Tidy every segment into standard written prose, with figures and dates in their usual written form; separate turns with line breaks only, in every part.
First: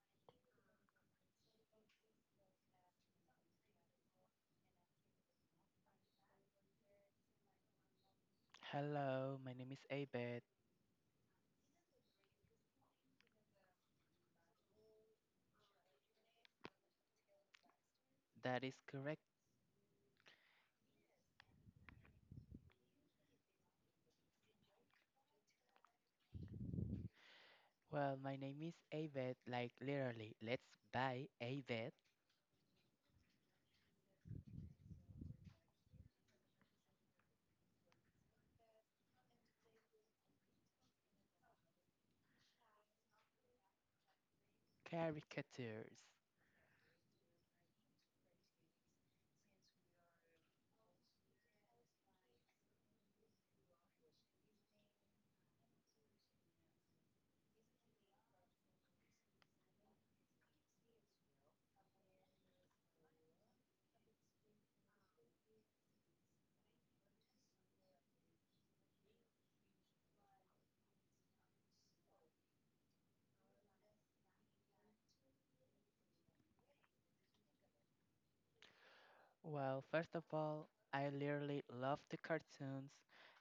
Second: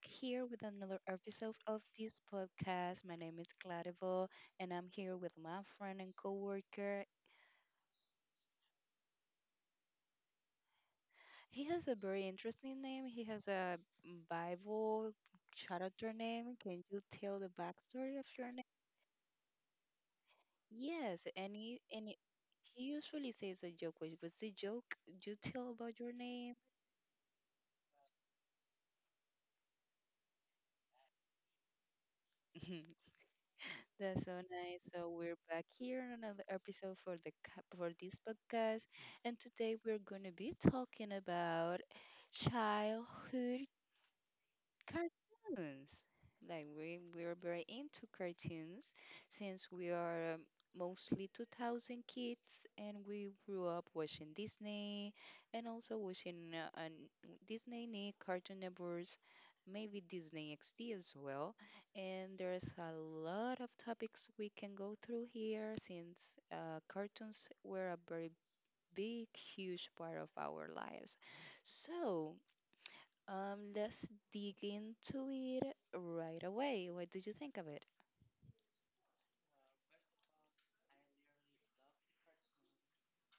here with another episode of this podcast. My name is Claribel, and I'm here with my friend and coworker.
Hello, my name is Abed.
He has a very interesting name. He has a Bible character name. Can you tell the backstory of your name?
That is correct.
Yes, and he he usually says a joke. What's the joke you tell about your name?
Well, my name is Abed, like literally, let's buy Abed
That's so nice. So we're back here on another episode for the for this podcast, and today we're gonna be talking about childhood
caricatures.
cartoons. Like we're very into cartoons since we are mostly 2000 kids and we grew up watching Disney and also watching Disney, Nick, Cartoon Networks, maybe Disney XD as well. And there's a lot of topics we can go through here since cartoons were a very big, huge part of our lives. So, let's dig into it right away. What did you think of it?
Well, first of all, I literally love the cartoons.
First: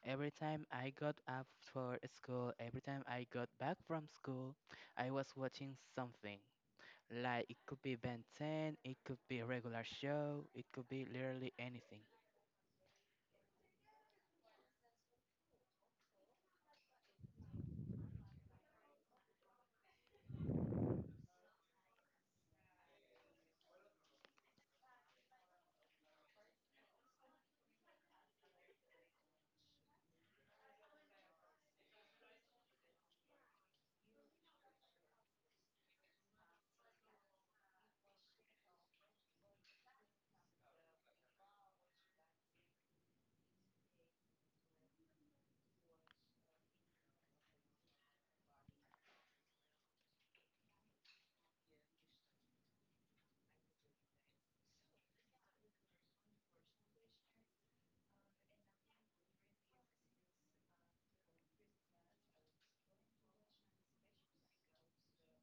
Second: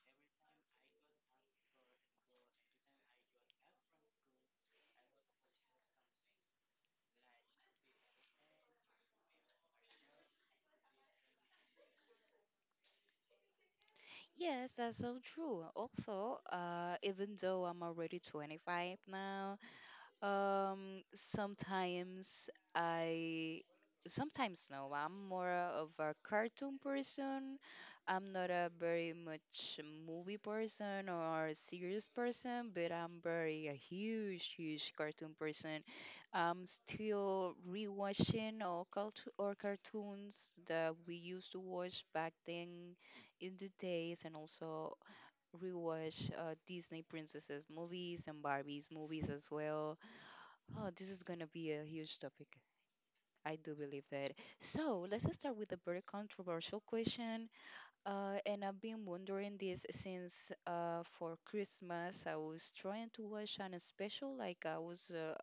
Every time I got up for school, every time I got back from school, I was watching something. Like it could be Ben 10, it could be a regular show, it could be literally anything.
Yes, that's so true. Also, even though I'm already 25 now, sometimes I, sometimes no, I'm more of a cartoon person. I'm not a very much movie person or a serious person, but I'm very a huge, huge cartoon person. I'm still rewatching all cult or cartoons that we used to watch back then in the days, and also rewatch Disney princesses movies and Barbies movies as well. Oh, this is going to be a huge topic. I do believe that. So let's just start with a very controversial question. And I've been wondering this since for Christmas, I was trying to watch an special, like I was, uh,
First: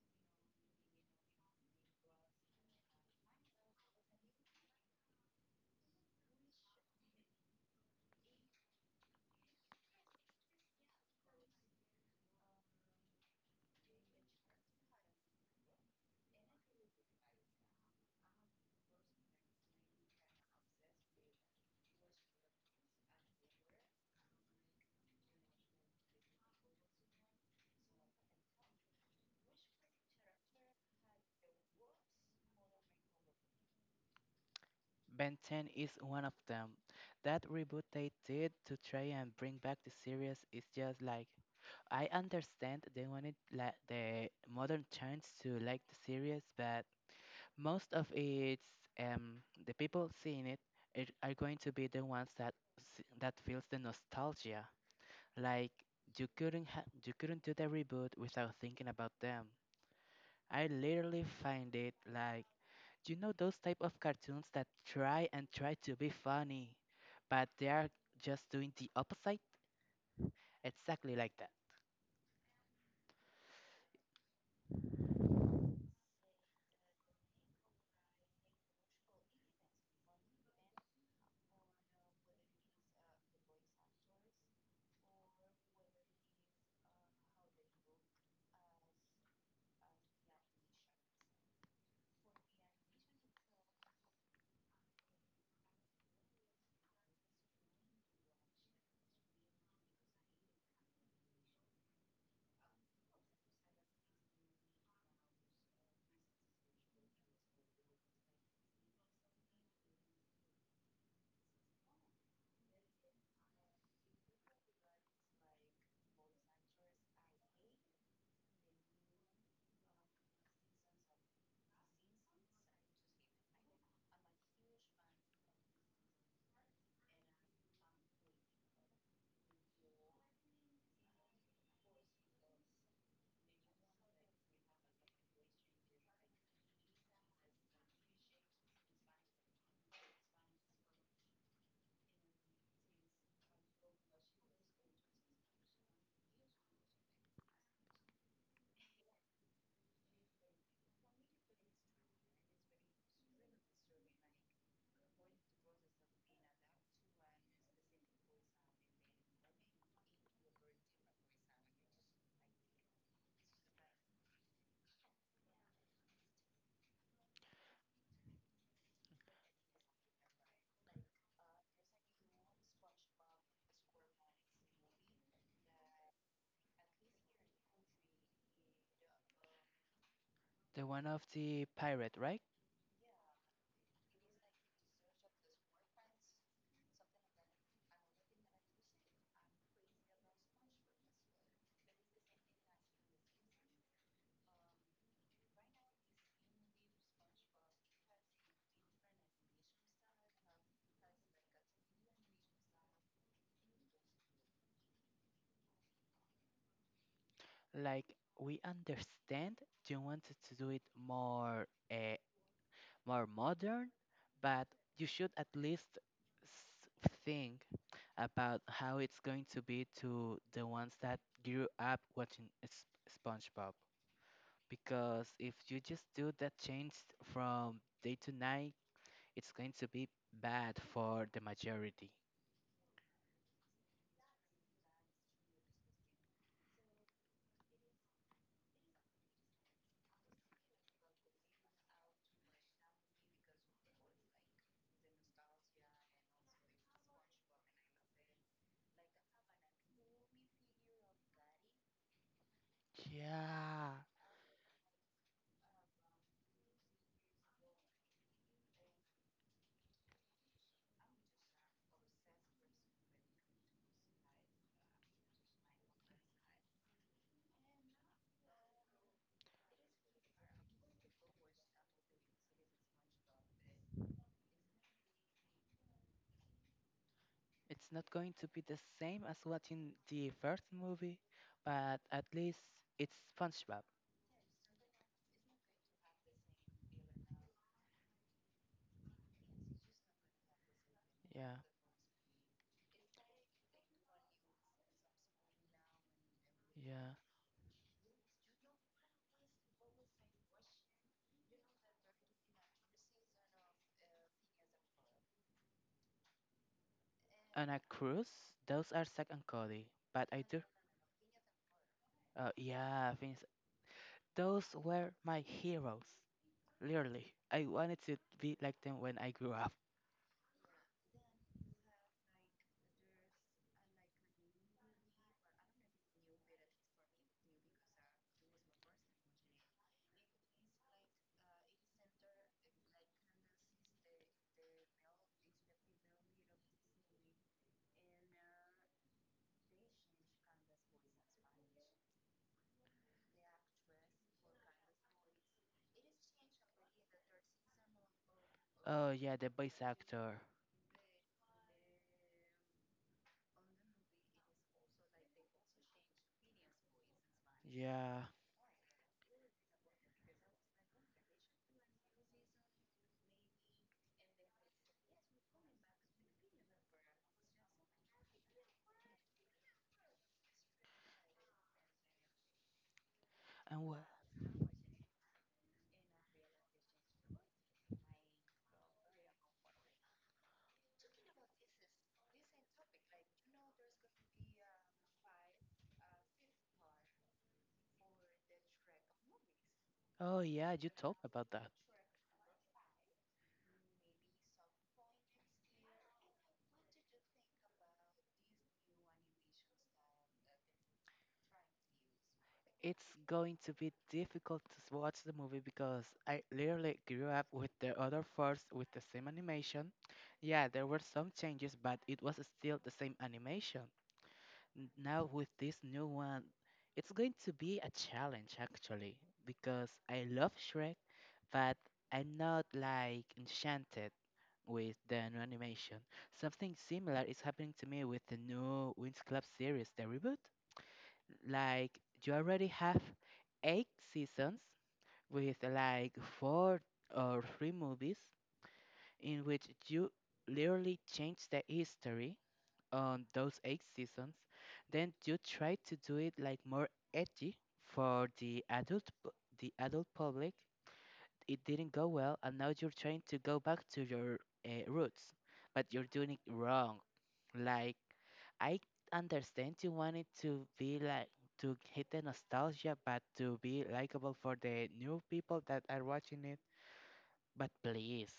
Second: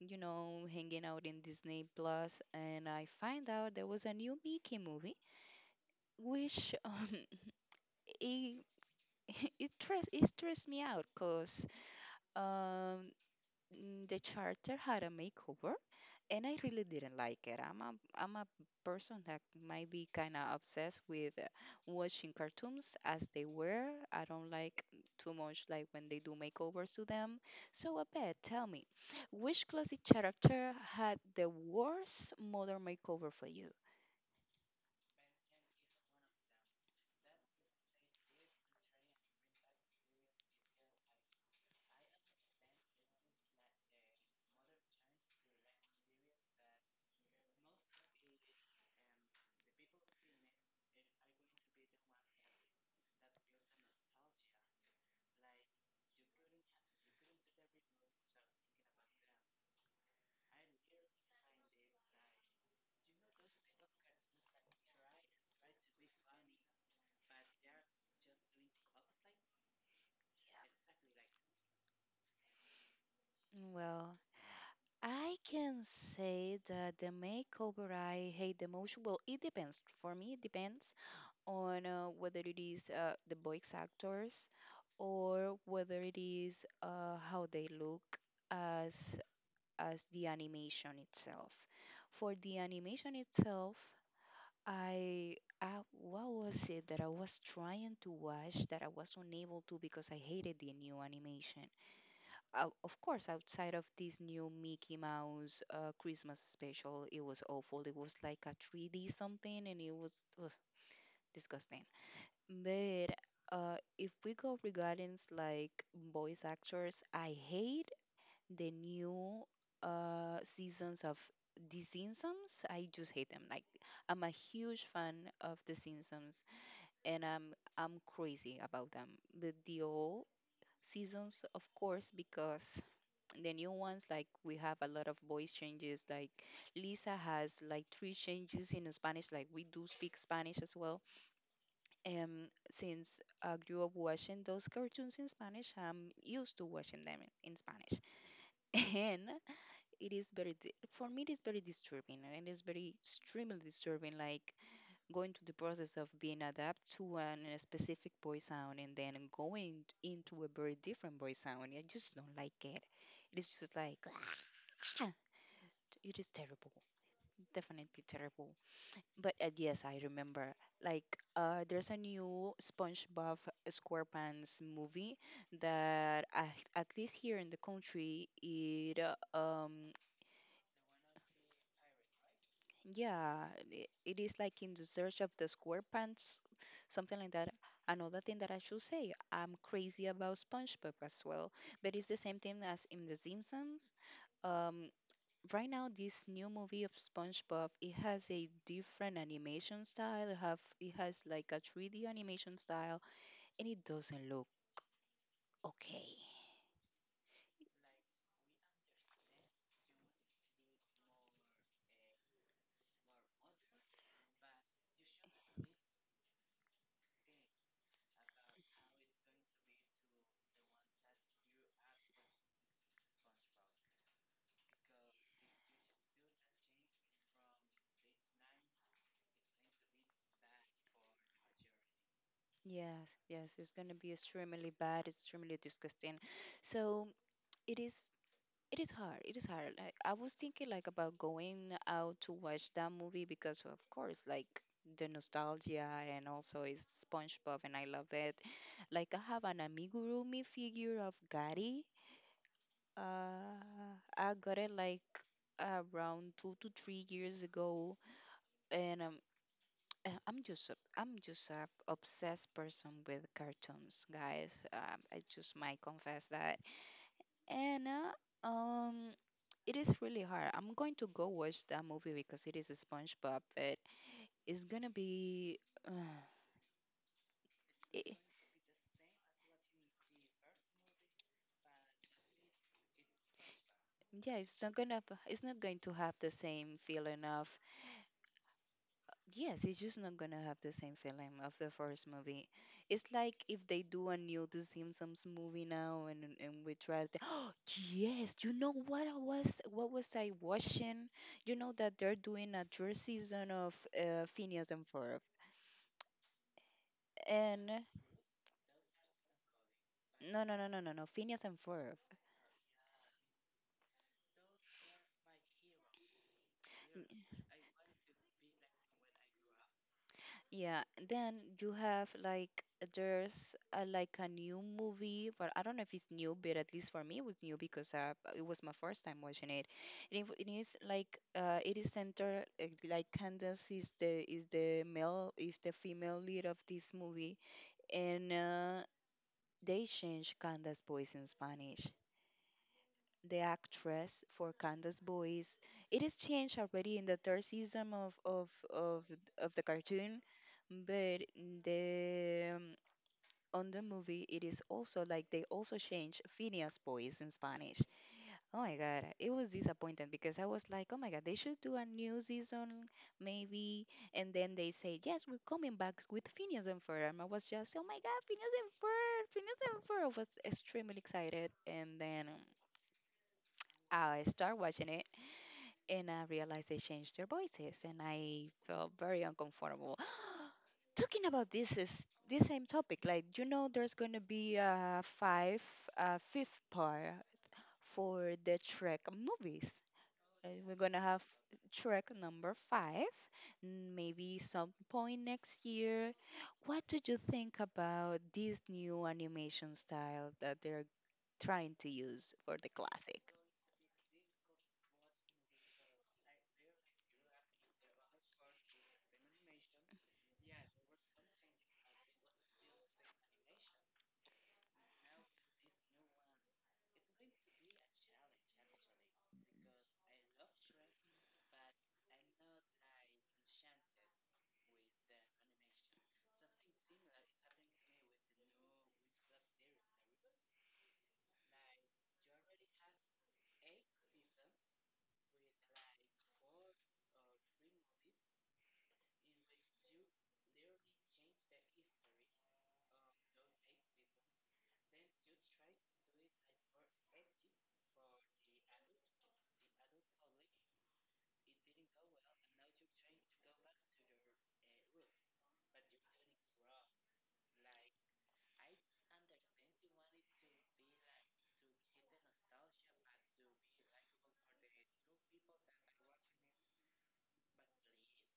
you know, hanging out in Disney Plus, and I find out there was a new Mickey movie, which it it stressed me out, cause um, the charter had a makeover and I really didn't like it. I'm a person that might be kind of obsessed with watching cartoons as they were. I don't like too much like when they do makeovers to them. So I bet Tell me, which classic character had the worst modern makeover for you?
Ben 10 is one of them. That reboot they did to try and bring back the series is just like, I understand they wanted like the modern chance to like the series, but most of its the people seeing it, it are going to be the ones that that feels the nostalgia. Like you couldn't ha- you couldn't do the reboot without thinking about them. I literally find it like, you know those type of cartoons that try and try to be funny, but they are just doing the opposite? Exactly like that.
Well, I can say that the makeover I hate the most, well, it depends. For me, it depends on whether it is the voice actors or whether it is how they look as as the animation itself. For the animation itself, I, I what was it that I was trying to watch that I was unable to because I hated the new animation. Of course, outside of this new Mickey Mouse Christmas special, it was awful. It was like a 3D something, and it was ugh, disgusting. But if we go regarding like voice actors, I hate the new seasons of The Simpsons. I just hate them. Like I'm a huge fan of The Simpsons, and I'm crazy about them. But the old seasons, of course, because the new ones like we have a lot of voice changes. Like Lisa has like three changes in Spanish. Like we do speak Spanish as well since I grew up watching those cartoons in Spanish, I'm used to watching them in Spanish. And it is for me, it is very disturbing. And it is very extremely disturbing, like going through the process of being adapted to a specific voice sound and then going into a very different voice sound. I just don't like it. It is just like, it is terrible, definitely terrible. But yes, I remember. Like, there's a new SpongeBob SquarePants movie that at least here in the country, it
The one of the pirate, right?
yeah, it is like in the search of the SquarePants, something like that. Another thing that I should say, I'm crazy about SpongeBob as well, but it's the same thing as in The Simpsons. Um. Right now this new movie of SpongeBob, it has a different animation style. It has like a 3D animation style, and it doesn't look okay.
Like we understand you wanted to do it more uh, more modern, but you should at least think about how it's going to be to the ones that grew up watching SpongeBob. Because if you just do that change from day to night, it's going to be bad for the majority.
Yes, yes, it's gonna be extremely bad, extremely disgusting. So it is it is hard. It is hard. Like I was thinking like about going out to watch that movie because of course like the nostalgia and also it's SpongeBob and I love it. Like I have an amigurumi figure of Gary. Uh,
Yeah.
I got it like around 2 to 3 years ago, and I'm just a obsessed person with cartoons, guys. I just might confess that, and it is really hard. I'm going to go watch that movie because it is a SpongeBob, but it's gonna be, uh,
It's not
it,
going to be the same as what in the first movie, but at least it's SpongeBob.
yeah, it's not gonna, it's not going to have the same feeling of. Yes, it's just not gonna have the same feeling of
Yeah.
the first movie. It's like if they do a new The Simpsons movie now, and we try
Yeah.
to. Oh yes, you know what was I watching? You know that they're doing a third season of Phineas and Ferb,
And
and
a cruise, those are Zack and Cody, but I
no no
do.
no no no no Phineas and Ferb.
Yeah, things. Those were my heroes. Literally, I wanted to be like them when I grew up.
Yeah, and then you have like there's like a new movie, but I don't know if it's new, but at least for me it was new because it was my first time watching it. And it is like it is centered like Candace is the male is the female lead of this movie, and they change Candace's voice in Spanish the actress for Candace Boys. It is changed already in the third season
Oh yeah, the
of the
voice
cartoon,
actor.
but in the on the movie it is also like they also changed Phineas Boys in Spanish.
Yeah.
Oh my god, it was disappointing because I was like, oh my god, they should do a new season maybe, and then they say yes, we're coming back with Phineas and Ferb. And I was just, oh my god, Phineas and Ferb, Phineas and Ferb. I was extremely excited, and then.
And wha—
I start watching it and I realized they changed their voices, and I felt very uncomfortable. Talking about this same topic. Like you know, there's gonna be a fifth part for the Trek movies.
Oh
We're
yeah, you
gonna
talk
have
about that.
Trek number five, maybe some point next year. What do you think about this new animation style that they're trying to use for the
It's
classic?
going to be difficult to watch the movie because I literally grew up with the other first with the same animation. Yeah, there were some changes, but it was still the same animation. Now with this new one, it's going to be a challenge actually because I love Shrek, but I'm not like enchanted with the new animation. Something similar is happening to me with the new Winx Club series, the reboot. Like you already have eight seasons with like four or three movies in which you literally change the history on those eight seasons. Then you try to do it like more edgy for the the adult public. It didn't go well, and now you're trying to go back to your roots, but you're doing it wrong. Like, I understand you wanted to be like, to hit the nostalgia, but to be likable for the new people that are watching it. But please,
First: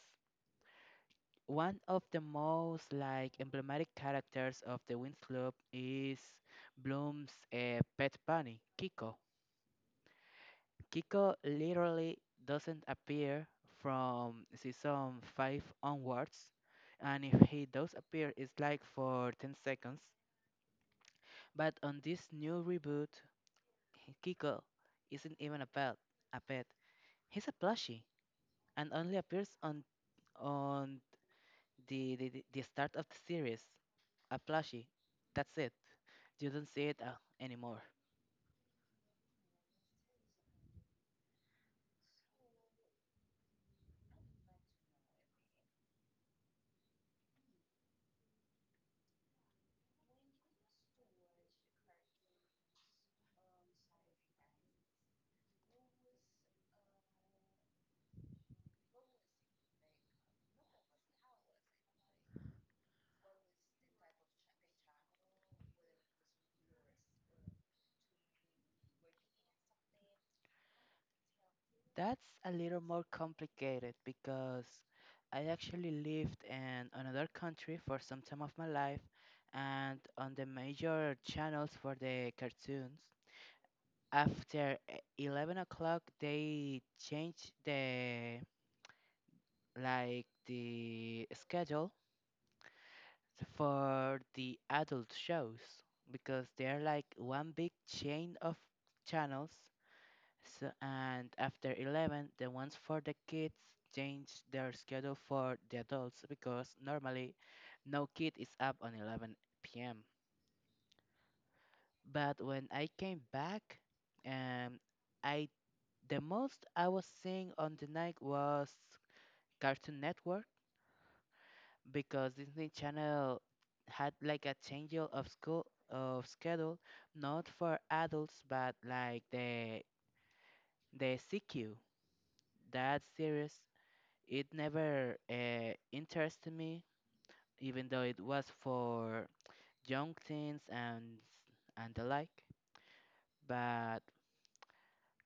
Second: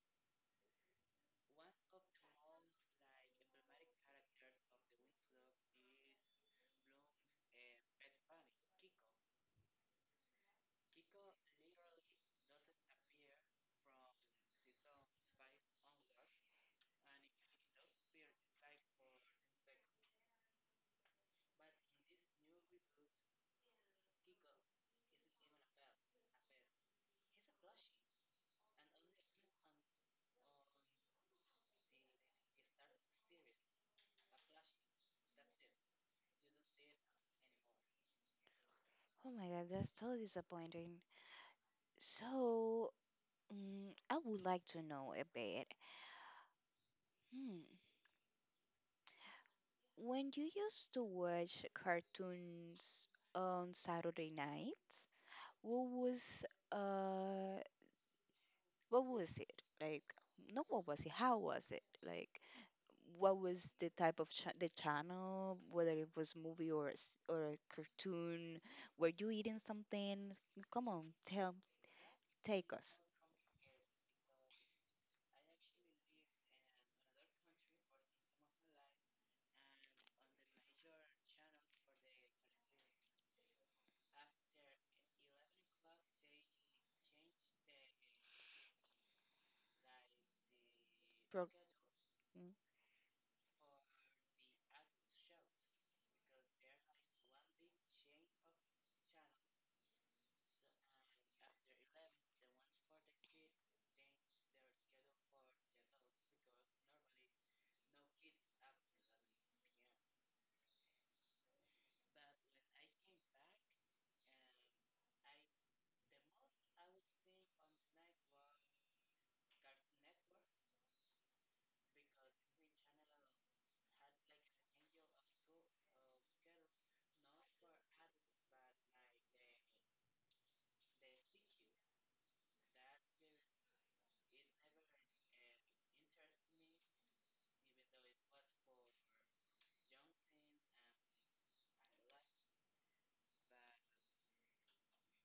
one of the most like emblematic characters of the Winx Club is Bloom's pet bunny, Kiko. Kiko literally doesn't appear from season 5 onwards, and if he does appear, it's like for 10 seconds. But on this new reboot, Kiko isn't even a pet. A pet. He's a plushie and only appears on on the start of the series. A plushie. That's it. You don't see it anymore.
Oh my God, that's so disappointing. So, I would like to know a bit. Hmm. When you used to watch cartoons on Saturday nights, what was uh what was it? Like, no, what was it? How was it? Like, what was the type of cha the channel, whether it was movie or or a cartoon? Were you eating something? Come on, tell,
That's a
take
little
us.
more complicated because I actually lived in another country for some time of my life and on the major channels for the cartoons. After 11 o'clock, they changed the like the schedule
Mm.
for the adult shows because they're like one big chain of channels. So, and after 11, the ones for the kids change their schedule for the adults because normally no kid is up on 11 p.m. But when I came back, um, I the most I was seeing on the night was Cartoon Network, because Disney Channel had like a change of school of schedule, not for adults but like the CQ, that series. It never interested me, even though it was for young teens and the like. But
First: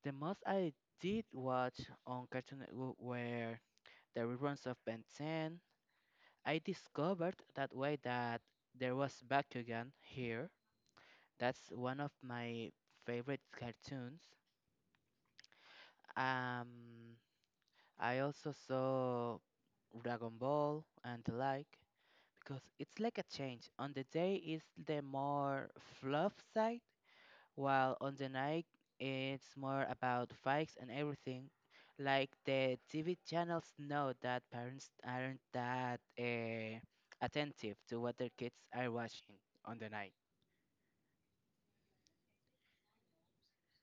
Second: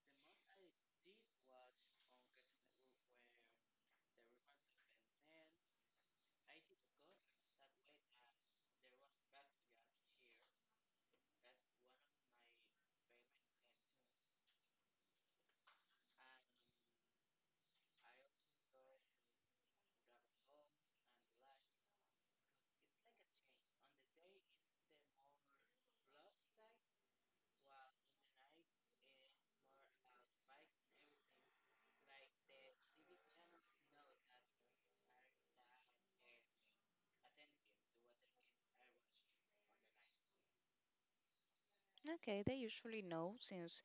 the most I did watch on Cartoon Network were the reruns of Ben 10. I discovered that way that there was Bakugan here. That's one of my favorite cartoons. Um, I also saw Dragon Ball and the like, because it's like a change. On the day, it's the more fluff side, while on the night, it's more about fights and everything. Like the TV channels know that parents aren't that attentive to what their kids are watching on the night.
Okay, they usually know since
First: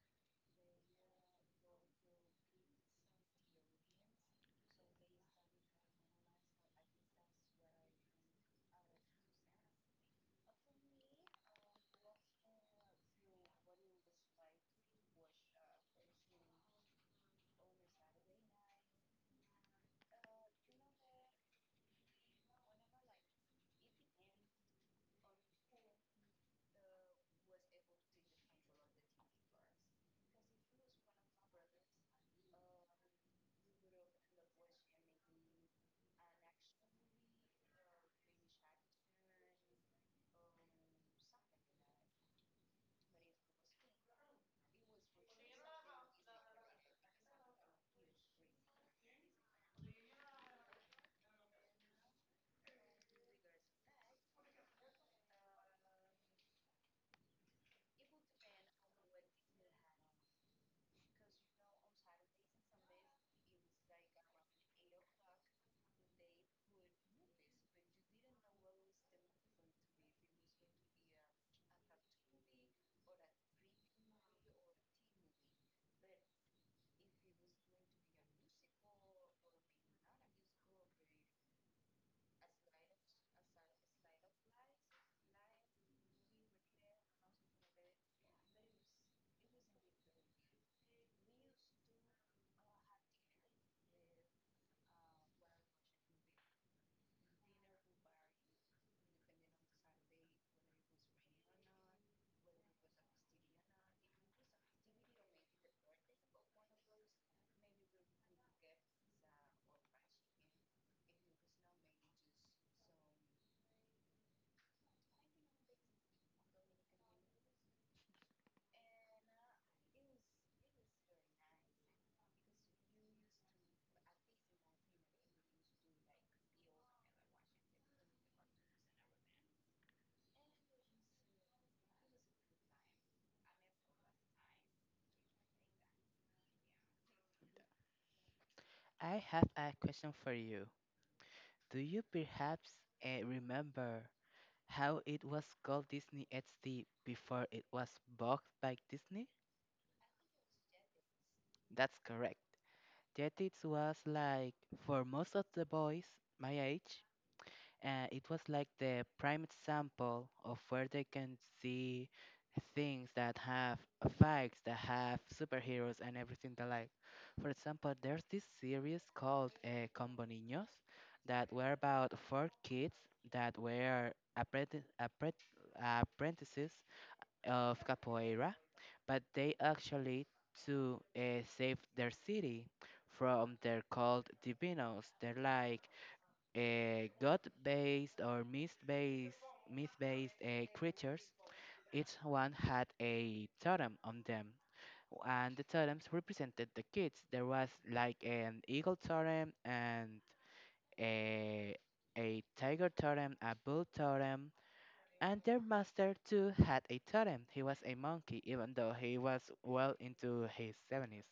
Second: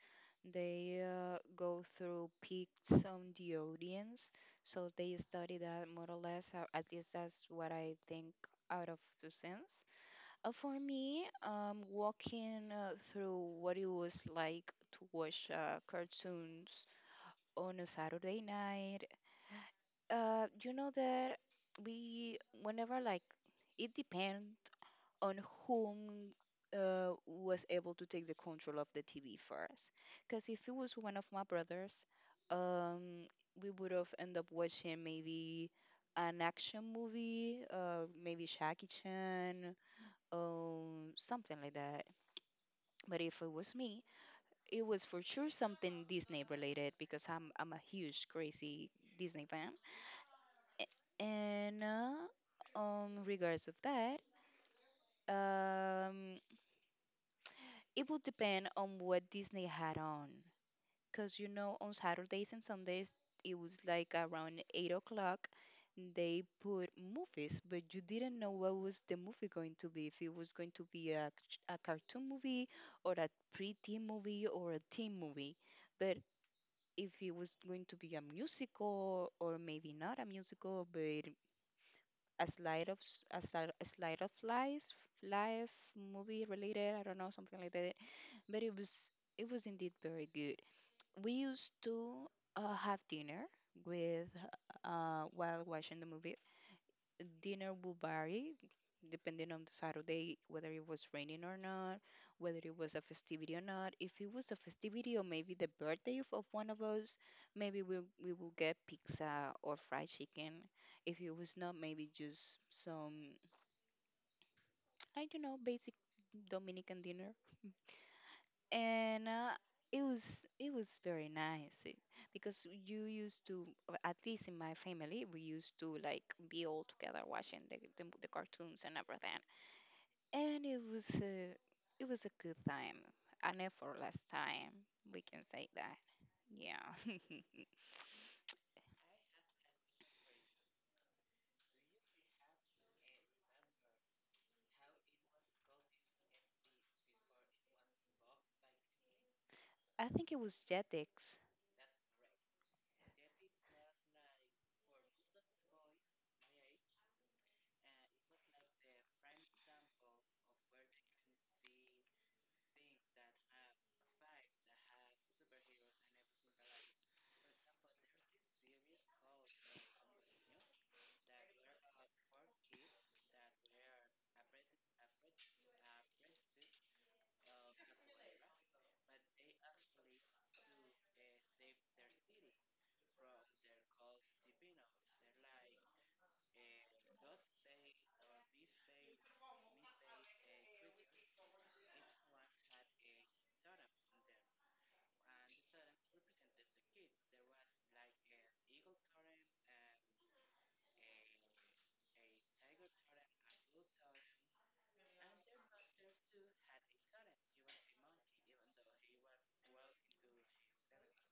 they go through peaks on the audience, so they study that more or less. At least that's what I think out of two cents. For me, walking through what it was like to watch cartoons on a Saturday night, you know that we, whenever like, it depends on whom was able to take the control of the TV first. Because if it was one of my brothers, um, we would have ended up watching maybe an action movie, maybe Jackie Chan, something like that. But if it was me, it was for sure something Disney related because I'm a huge crazy Disney fan. And regards of that, um, it would depend on what Disney had on. Because, you know, on Saturdays and Sundays, it was like around 8 o'clock, they put movies, but you didn't know what was the movie going to be. If it was going to be a cartoon movie or a pre-teen movie or a teen movie. But if it was going to be a musical or maybe not a musical, but a slide of life, life movie related, I don't know, something like that but it was indeed very good. We used to have dinner with while watching the movie. Dinner would vary depending on the Saturday, whether it was raining or not, whether it was a festivity or not. If it was a festivity or maybe the birthday of one of us, maybe we will get pizza or fried chicken. If it was not, maybe just some I don't know basic Dominican dinner. And It was very nice, because you used to at least in my family we used to like be all together watching the cartoons and everything, and it was a good time, an effortless time, we can say that. Yeah.
I have a question for you. Do you perhaps remember how it was called Disney XD before it was bought by Disney?
I think it was Jetix.
That's correct. Yet it was like, for most of the boys my age, it was like the prime example of where they can see things that have effects, that have superheroes and everything the like. For example, there's this series called Combo Niños that were about four kids that were apprenti- appre- apprentices of capoeira, but they actually to save their city from their called divinos. They're like god-based or myth-based creatures. Each one had a totem on them, and the totems represented the kids. There was like an eagle totem and a a tiger totem, a bull totem, and their master too had a totem. He was a monkey, even though he was well into his 70s.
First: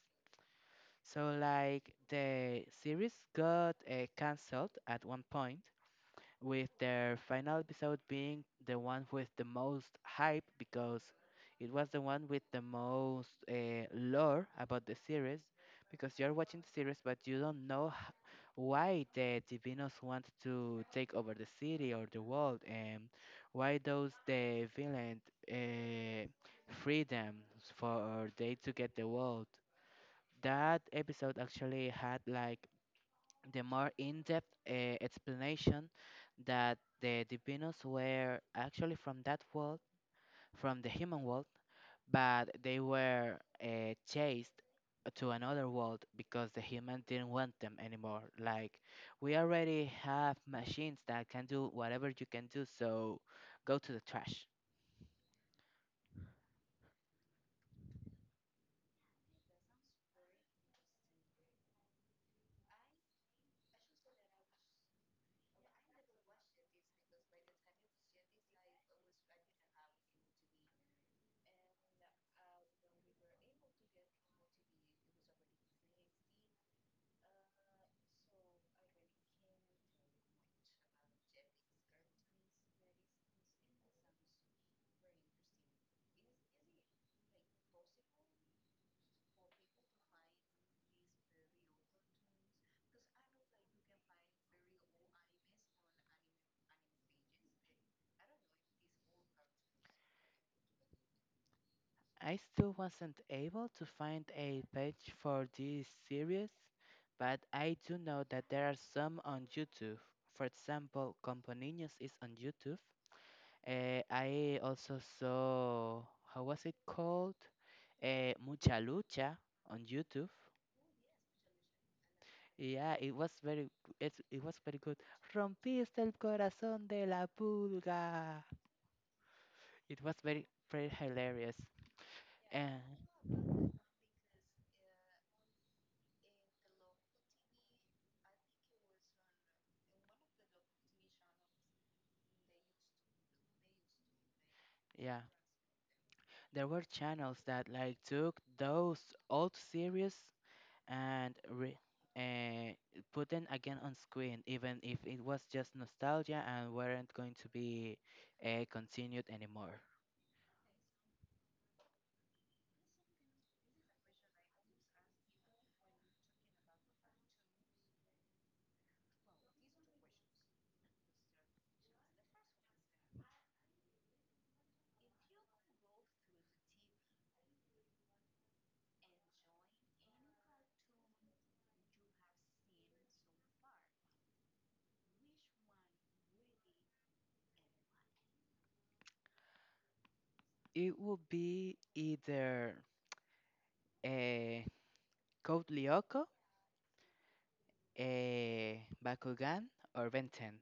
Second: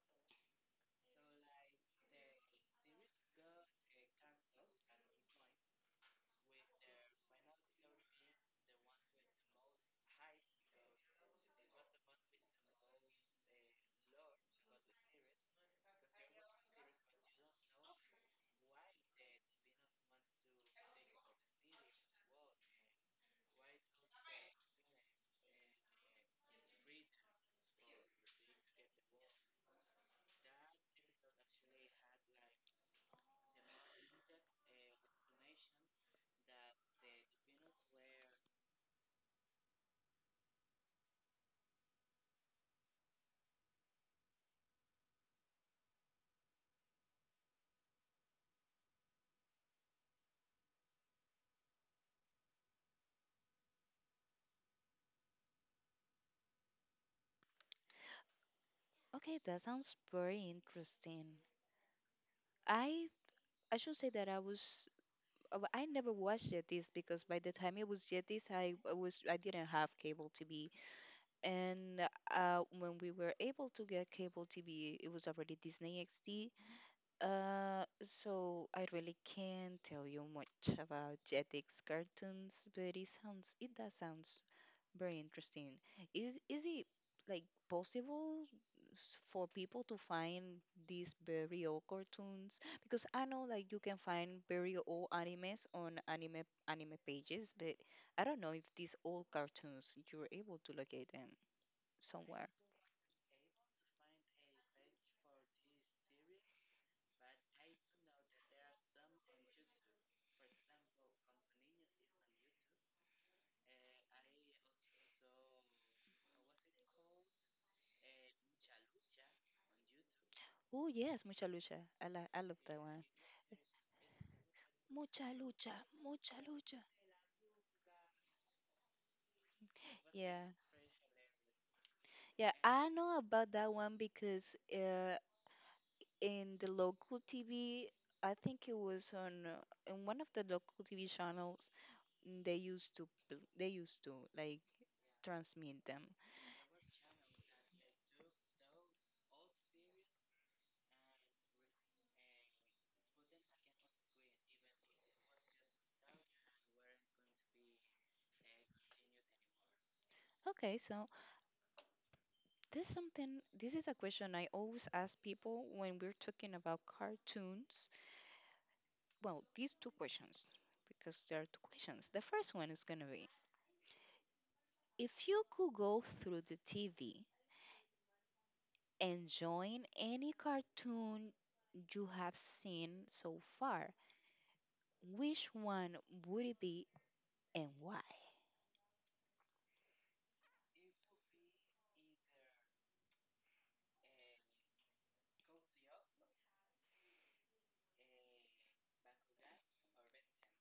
So, like, the series got cancelled at one point, with their final episode being the one with the most hype because it was the one with the most lore about the series, because you're watching the series but you don't know why the divinos want to take over the city or the world and why those the villains uh, free them for they to get the world. That episode actually had like the more in-depth explanation that the Divinos were actually from that world, from the human world, but they were chased to another world because the human didn't want them anymore. Like, we already have machines that can do whatever you can do, so go to the trash.
Okay, that sounds very interesting. I i should say that I was but I never watched Yetis because by the time it was Yetis, I didn't have cable TV, and when we were able to get cable TV, it was already Disney XD. So I really can't tell you much about Jetix cartoons, but it does sounds very interesting. Is it, like, possible? For people to find these Berio cartoons, because I know, like, you can find very old animes on anime pages, but I don't know if these old cartoons you're able to locate them
I
somewhere.
still wasn't able to find a page for this series, but I do know that there are some on YouTube. For example, Companions is on YouTube. Eh, I also saw, how was it called? Eh, Mucha Lucha on YouTube.
Oh yes, Mucha Lucha. I love that
Yeah,
one.
it was very, it was very good.
Mucha Lucha.
Rompiste el
Mucha Lucha.
corazón de la pulga. It was very,
Yeah.
very hilarious.
Yeah,
And
I know about that one because in the local TV, I think it was on in one of the local TV channels. They used to they used to like
yeah.
transmit them.
There were channels that like took those old series and re uh, put them again on screen, even if it was just nostalgia and weren't going to be continued anymore.
Okay, so this is a question I always ask people when we're talking about cartoons. Well, these two questions, because there are two questions. The first one is going to be: if you could go through the TV and join any cartoon you have seen so far, which one would it be and why?
It would be either a Code Lyoko, a Bakugan, or Ben 10.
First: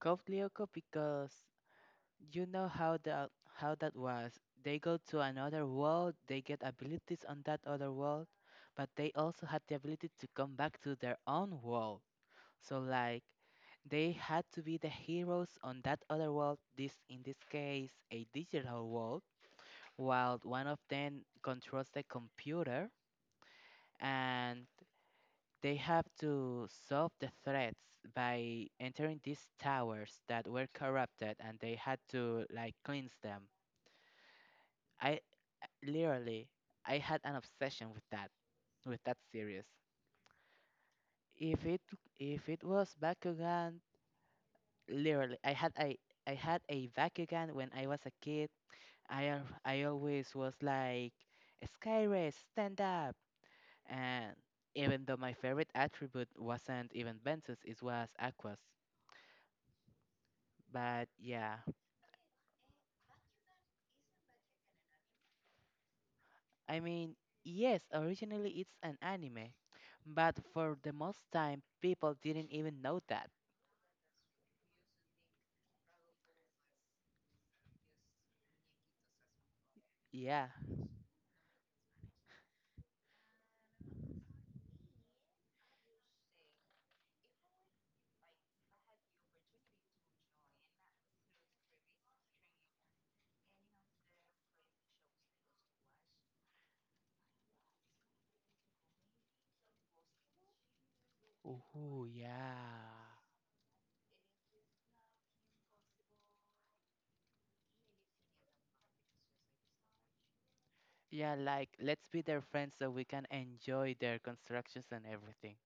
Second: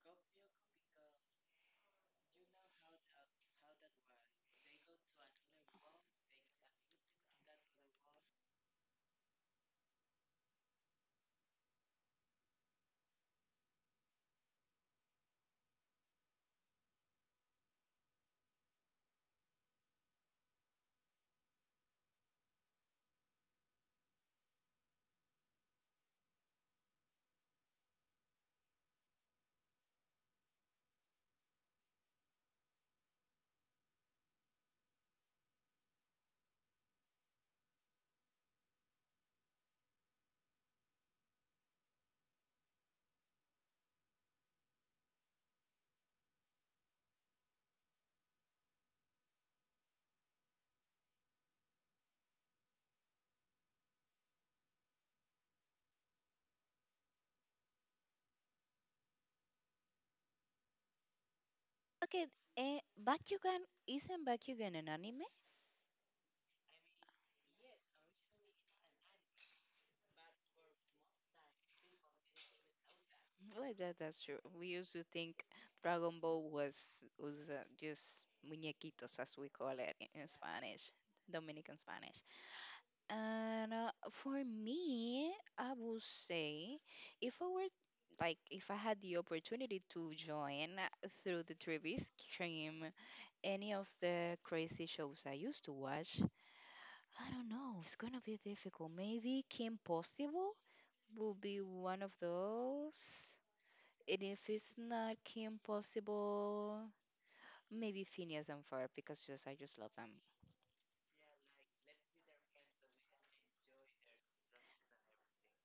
Code Lyoko because you know how that was. They go to another world, they get abilities on that other world, but they also had the ability to come back to their own world. So like they had to be the heroes on that other world, this in this case a digital world, while one of them controls the computer and they have to solve the threats by entering these towers that were corrupted and they had to like cleanse them. I literally— I had an obsession with that, series. If it, if it was Bakugan, literally I had a Bakugan when I was a kid. I always was like, Skyrace, stand up. And even though my favorite attribute wasn't even Ventus, it was Aquas. But yeah,
Okay, Bakugan isn't Bakugan an anime?
I mean, yes, originally it's an anime, but for the most time, people didn't even know that.
Well, that's true. We used to think Dragon Ball was just muñequitos, as we call it in
Yeah.
Spanish, Dominican Spanish. And for me, I would say, if I were if I had the opportunity to join through the TV stream any of the crazy shows I used to watch. I don't know, it's gonna be difficult. Maybe Kim Possible will be one
Ooh,
of those.
yeah.
And if it's not Kim Possible, maybe Phineas and Ferb because just I just love them.
Yeah, like let's be their friends so we can enjoy their constructions and everything.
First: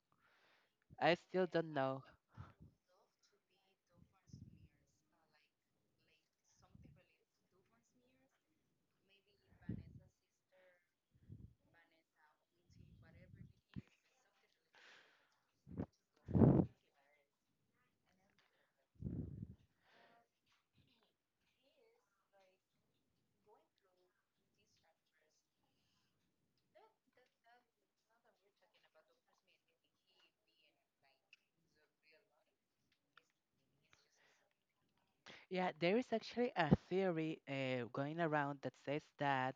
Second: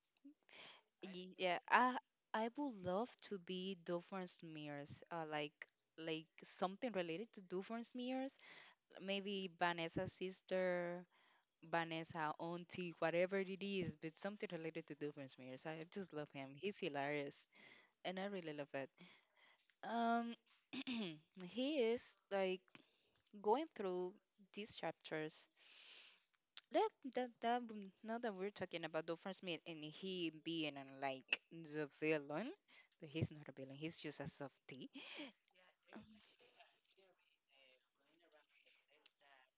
I still
Yeah,
don't
I
know.
I would love to be Doofenshmirtz, like something related to Doofenshmirtz. Maybe Vanessa's sister, Vanessa auntie, whatever it is, but something related to Doofenshmirtz. I just love him. He's hilarious, and I really love it. Um, he is, like, going through these chapters, let that the now that we're talking about Dolphin Smith and he being like the villain, but he's not a villain. He's just a softie.
Yeah, there is actually a theory going around that says that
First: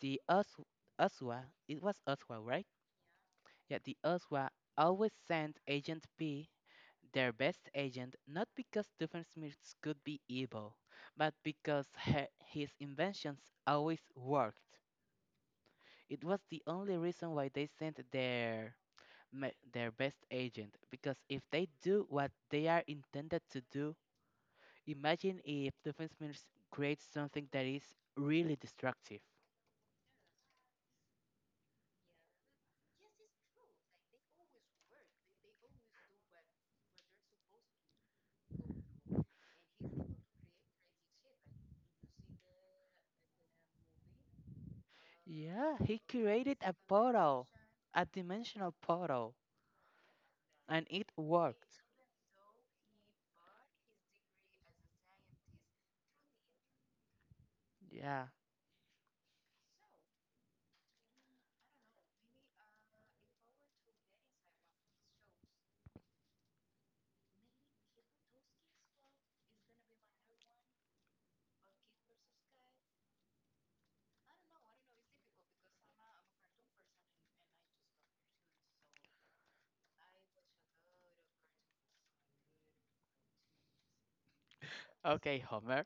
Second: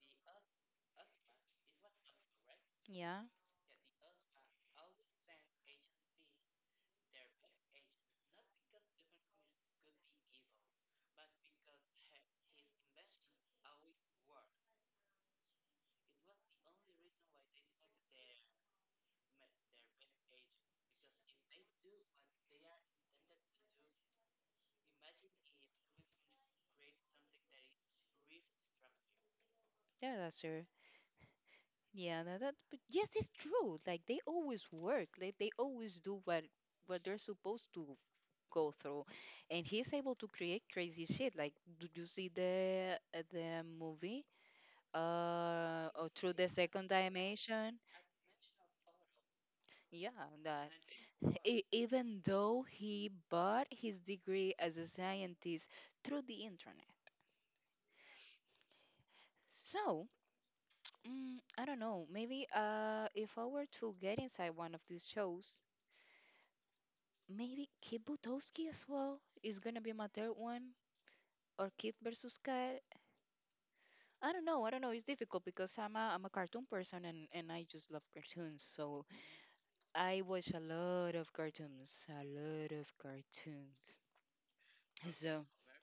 the Oswa, it was Oswa, right?
Yeah,
Yeah, the Oswa always sent Agent P, their best agent, not because Doofenshmirtz could be evil, but because his inventions always worked. It was the only reason why they sent their their best agent because if they do what they are intended to do, imagine if defense minister creates something that is really destructive.
yeah, that's true. Yeah, that, that but yes, it's true. Like they always work. Like they always do what they're supposed to go through, and he's able to create crazy shit. Like, did you see the movie?
Yeah,
Uh,
he
or through the
created a
second
portal,
dimension.
a dimensional portal,
Yeah, that.
and it worked.
Even though he bought his degree as a scientist through the internet.
Yeah.
So, I don't know, maybe if I were to get inside one of these shows, maybe Kid Butowski as well is gonna be my third one, or Kid versus Kat. I don't know, it's difficult because I'm a cartoon person, and I just love cartoons. So, I watch a lot of cartoons, a lot of cartoons.
Okay,
So,
Homer.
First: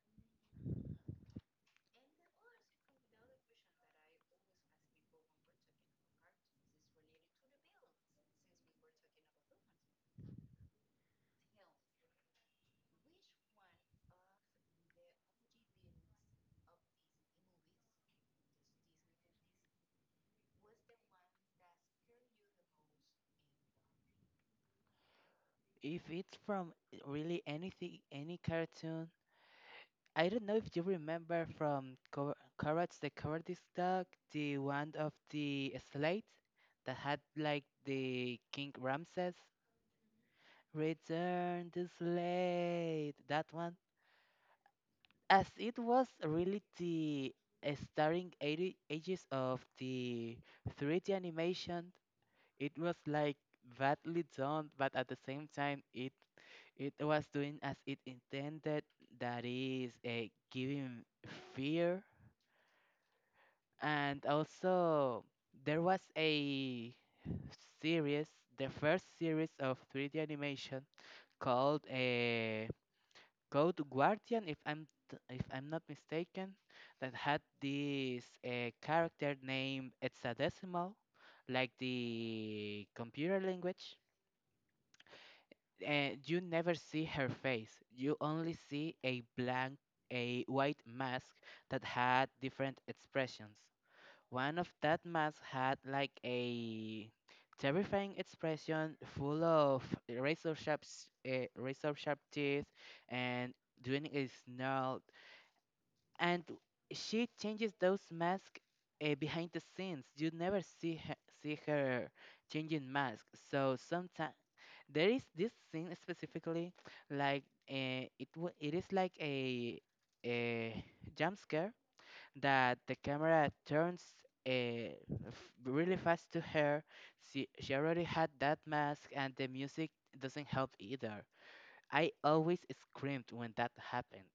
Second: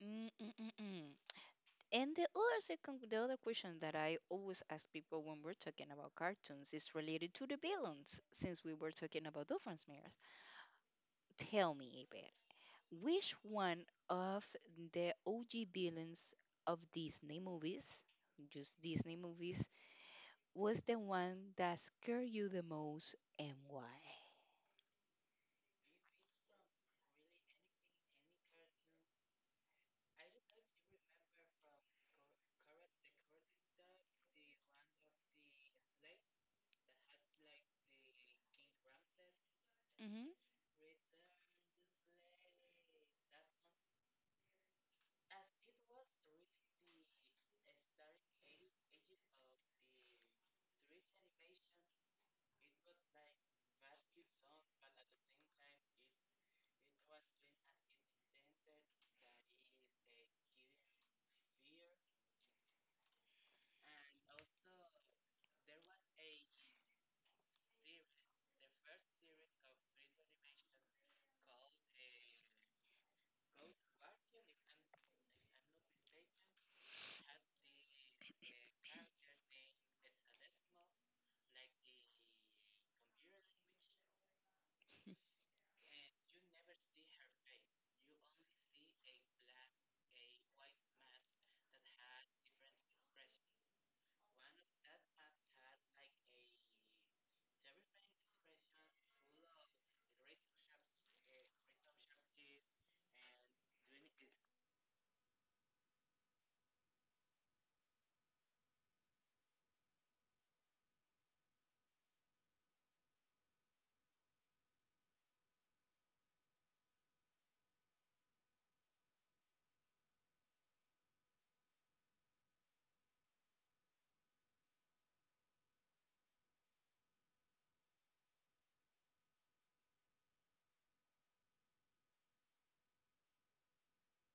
mm mm mm mm. And the other question that I always ask people when we're talking about cartoons is related to the villains, since we were talking about Doofenshmirtz. Tell me, Iber, which one of the OG villains of Disney movies, just Disney movies, was the one that scared you the most and why?
If it's from eh, really anything, any cartoon, I don't know if you remember from Courage the Cowardice Dog, the one of the slate that had like the King Ramses.
Hmm.
Return to Slade. That one, as it was really the starring 80 ages of the 3D animation, it was like badly done, but at the same time, it was doing as it intended. That is, giving fear, and also there was a series, the first series of 3D animation called go to Guardian if if I'm not mistaken, that had this character named hexadecimal, like the computer language. And you never see her face. You only see a blank, a white mask that had different expressions. One of that mask had like a terrifying expression, full of razor sharp teeth, and doing a snarl and she changes those masks behind the scenes. You never see her, see her changing masks. So sometimes there is this scene specifically, like it is like a jump scare that the camera turns really fast to her. She already had that mask, and the music doesn't help either. I always screamed when that happened.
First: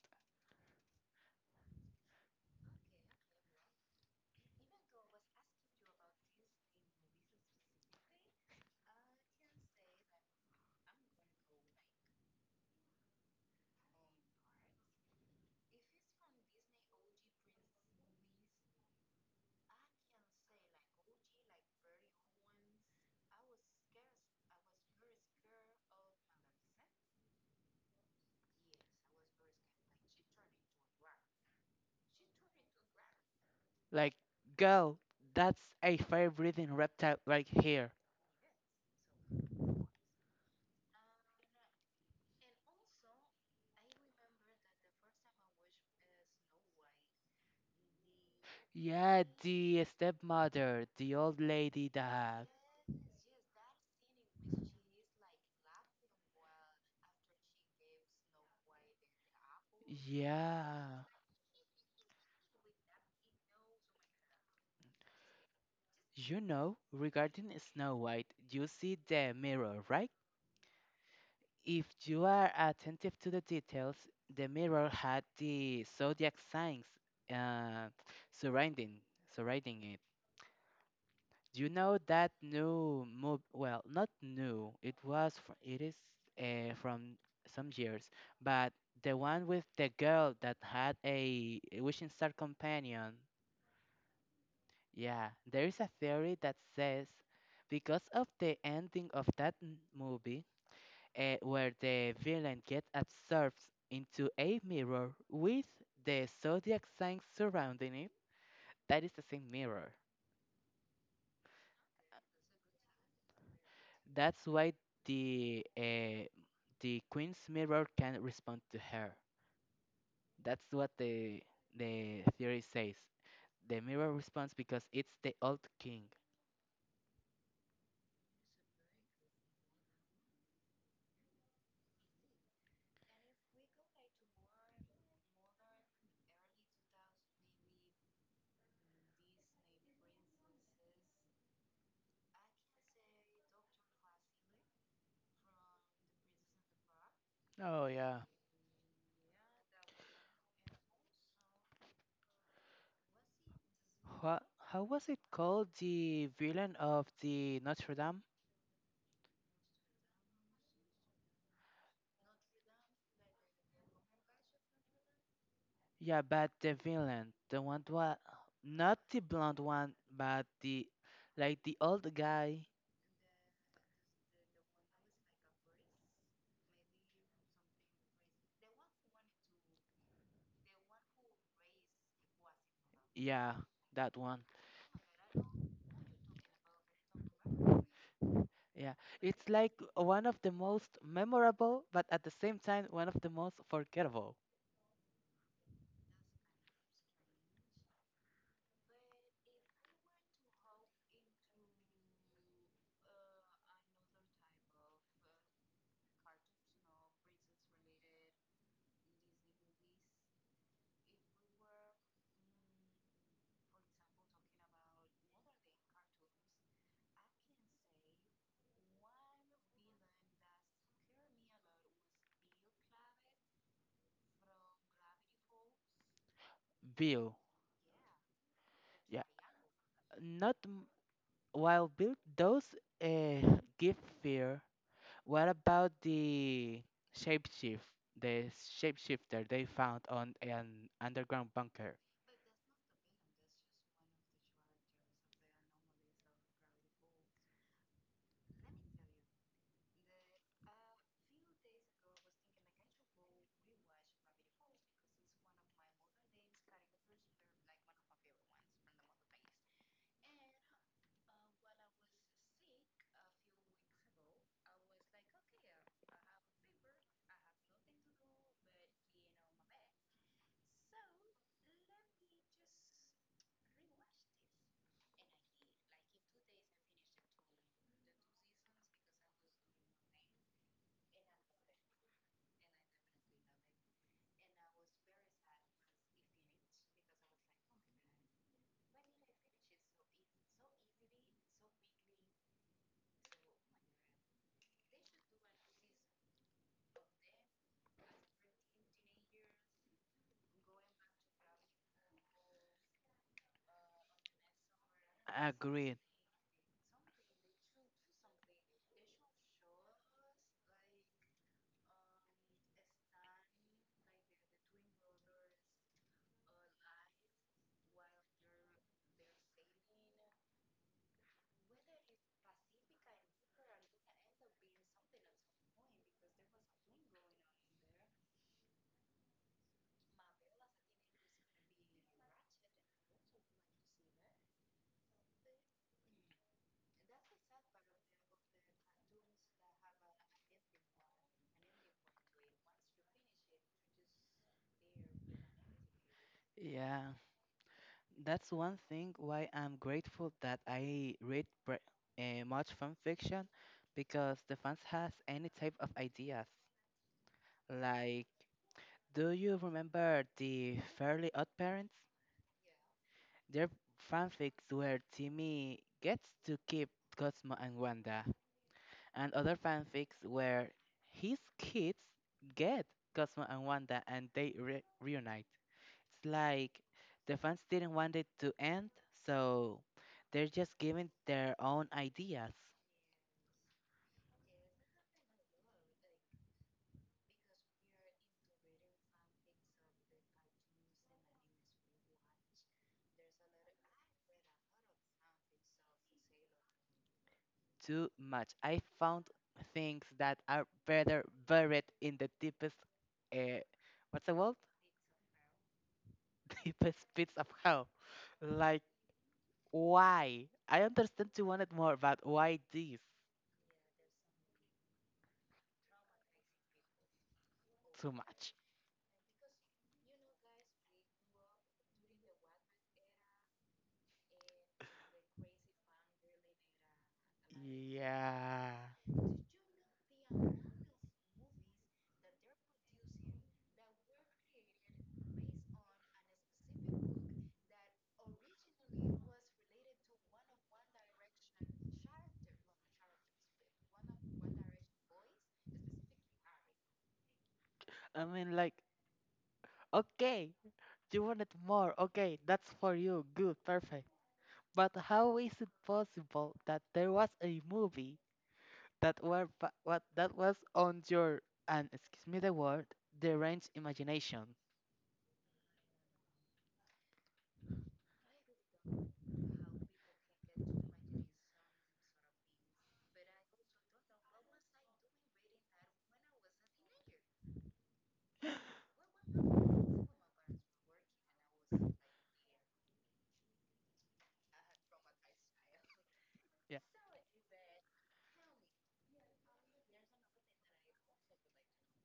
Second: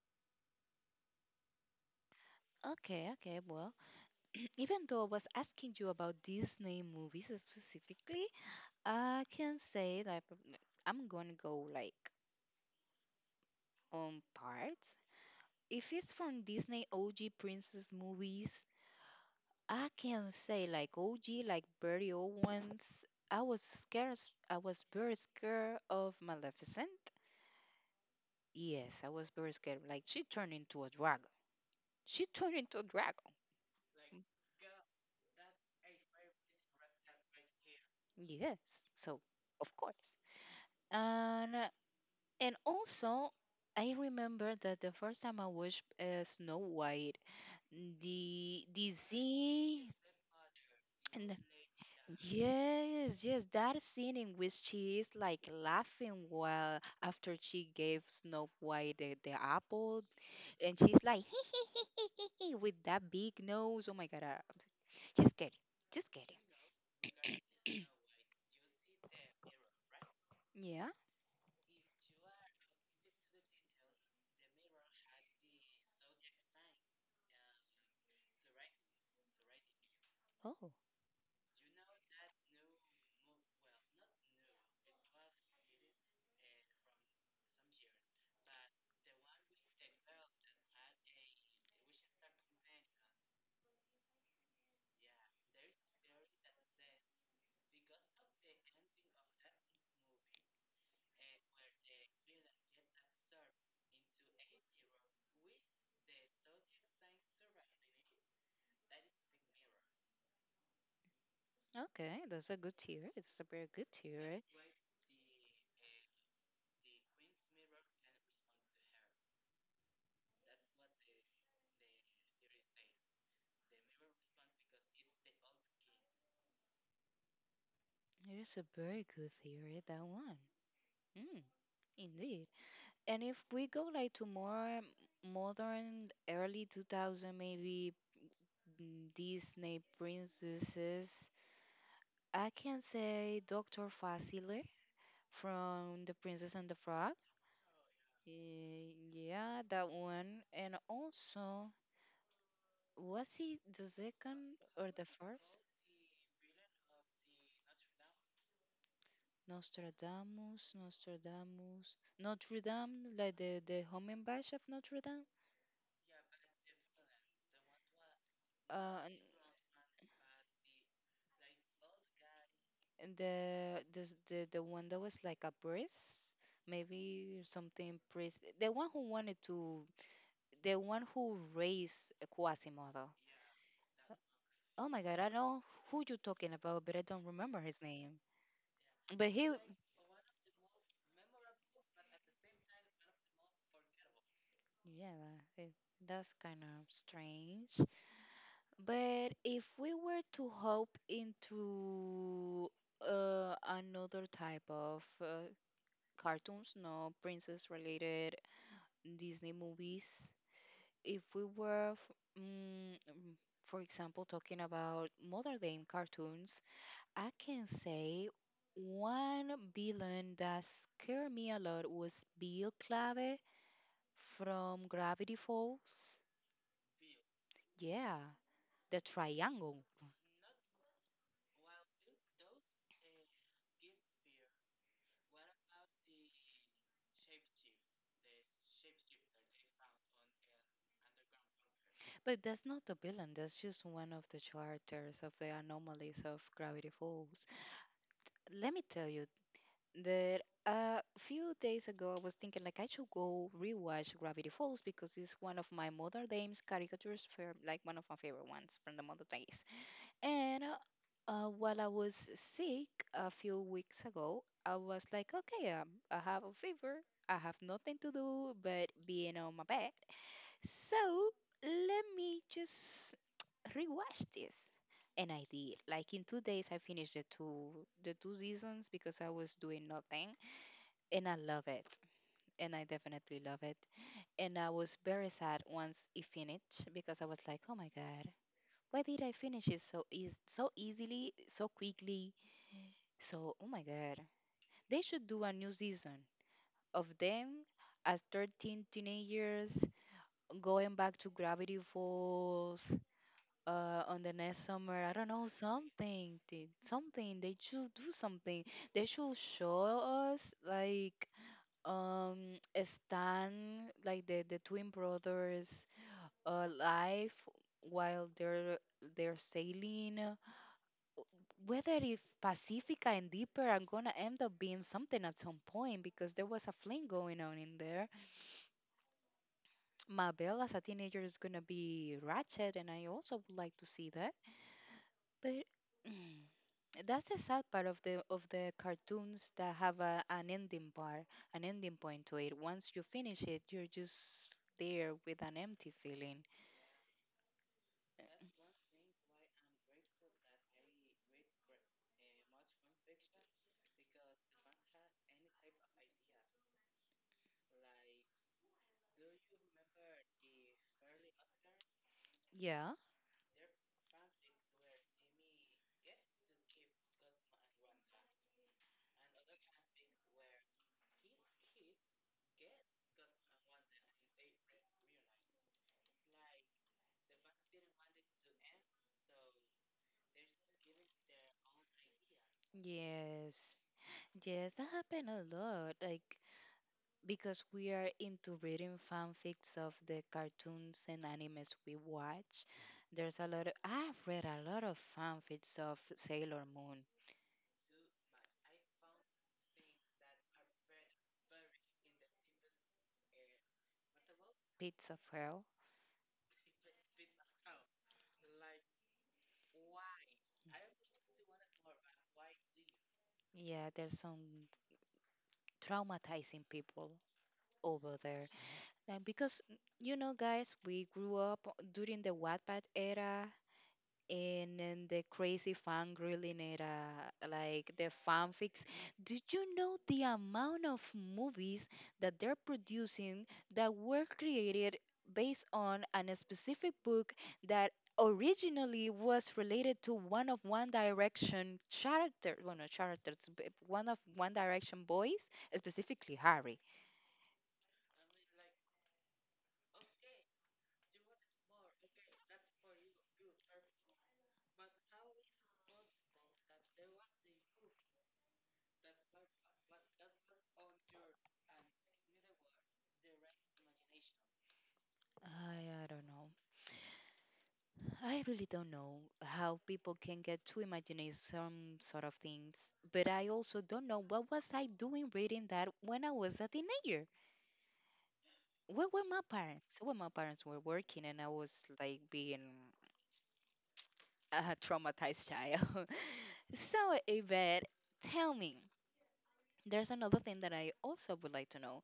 Okay, okay. Well, even though I was asking you about Disney movies specifically, I can say, like, I'm gonna go, like, on parts. If it's from Disney OG princess movies, I can say, like, OG, like, very old ones. I was scared. I was very scared of Maleficent. Yes, I was very scared. Like she turned into a dragon. She turned into a dragon.
Like,
Mm,
girl, that's a fire breathing reptile right here.
yes. So, of course. And uh, and also, I remember that the first time I watched Snow White the
Yeah, the
disease.
stepmother, the
And
old lady that.
yes, yes, that scene in which she is, like, laughing while after she gave Snow White the apple, and she's
Yeah.
like with that big nose. Oh my God, just kidding, just kidding.
You know, regarding Snow White, you see the mirror, right?
Yeah.
If you are attentive to the details, the mirror had the zodiac signs uh, surrounding surrounding it.
Oh,
You know that new move? Well, not new. It is from some years, but the one with the girl that had a wishing star companion. Yeah, there is a theory that says because of the ending of that movie where the villain gets absorbed into a mirror with the zodiac sign surrounding it. That is the same mirror.
okay. That's a good theory. It's a very good
That's
theory.
why the uh, the queen's mirror can respond to her. That's what the theory says. The mirror responds because it's the old king.
It is a very good theory, that one. Mm, indeed. And if we go, like, to more modern, early 2000, maybe Disney princesses, I can say Dr. Facile from The Princess and the Frog.
Oh yeah.
Yeah, that one. And also, was he the
What?
second
How
or the
was it
first?
called? The villain of the Notre Dame?
Nostradamus, Nostradamus, Notre Dame, like the Homembash of Notre Dame.
Yeah, but the villain, the one what,
Uh,
not
and
the blonde one, but the like the old guy.
and the one that was like a priest, maybe something priest. The one who raised Quasimodo.
Yeah, that one.
Oh my God, I know who you're talking about, but I don't remember his name.
Yeah,
But
it's
he,
like one of the most memorable, but at the same time one of the most forgettable.
yeah, that's kind of strange. But if we were to hop into another type of cartoons, no princess related Disney movies, if we were, f- mm, mm, for example, talking about modern day cartoons, I can say one villain that scared me a lot was Bill Clave from Gravity Falls.
Bill.
Yeah, the
Yeah,
triangle.
not m- while Bill does uh, give fear. What about the shapeshift, the shapeshifter they found on an underground bunker?
But that's not the villain, that's just one of the characters of the anomalies of Gravity Falls. Let me tell you that a few days ago I was thinking, like, I should go rewatch Gravity Falls because it's one of my Mother Dame's caricatures, for like one of my favorite ones from the Mother Days. And While I was sick a few weeks ago, I was like, okay, I have a fever. I have nothing to do but being on my bed. So let me just rewatched this, and I did. Like in 2 days, I finished the two seasons, because I was doing nothing, and I love it, and I definitely love it. And I was very sad once it finished because I was like, oh my God. Why did I finish it so easily, so quickly? So, oh my God, they should do a new season of them as 13 teenagers going back to Gravity Falls on the next summer. I don't know
Agreed.
something. They should do something. They should show us, like, um Stan, like the twin brothers, life while they're sailing. Whether if Pacifica and Deeper are gonna end up being something at some point, because there was a fling going on in there. Mabel as a teenager is gonna be Ratchet, and I also would like to see that. But that's the sad part of the cartoons that have an ending bar, an ending point to it. Once you finish it, you're just there with an empty feeling.
Yeah, that's one thing why I'm grateful that I read much fan fiction because the fans has any type of ideas. Like, do you remember the Fairly Odd Parents?
Yeah.
Their fanfics where Timmy gets to keep Cosmo and Wanda, and other fanfics where his kids get Cosmo and Wanda and they reunite. It's like the fans didn't want it to end, so they're just giving their own ideas
Yes, yes, that happened a lot. Like, because we are into reading fanfics of the cartoons and animes we watch. There's a lot of I've read a lot of fanfics of Sailor Moon.
too much. I found things that are better buried in the deepest, uh, what's the word?
Pizza.
Deepest pits of hell. Like, why? I understand you wanted more, but why this?
Yeah, there's some traumatizing people
Too
over there.
much.
And because, you know, guys, we grew up during the Wattpad era, and then the crazy fan grilling it, like the
Yeah.
fanfics. Did you know the amount of movies that they're producing that were created based on a specific book that originally was related to one of One Direction character, well, not characters, but one of One Direction boys, specifically Harry?
I mean, like, okay, you wanted more. Okay, that's for you. Good, perfect. But how is it possible that there was a movie that were pa- what that was on your, and excuse me the word, deranged imagination?
I don't know. I really don't know how people can get to imagining some sort of things, but I also don't know what was I doing reading that when I was a teenager. Where were my parents? When my parents were working and I was, like, being a traumatized child.
Yeah,
So, Yvette, tell me, there's another thing that I also would like to know.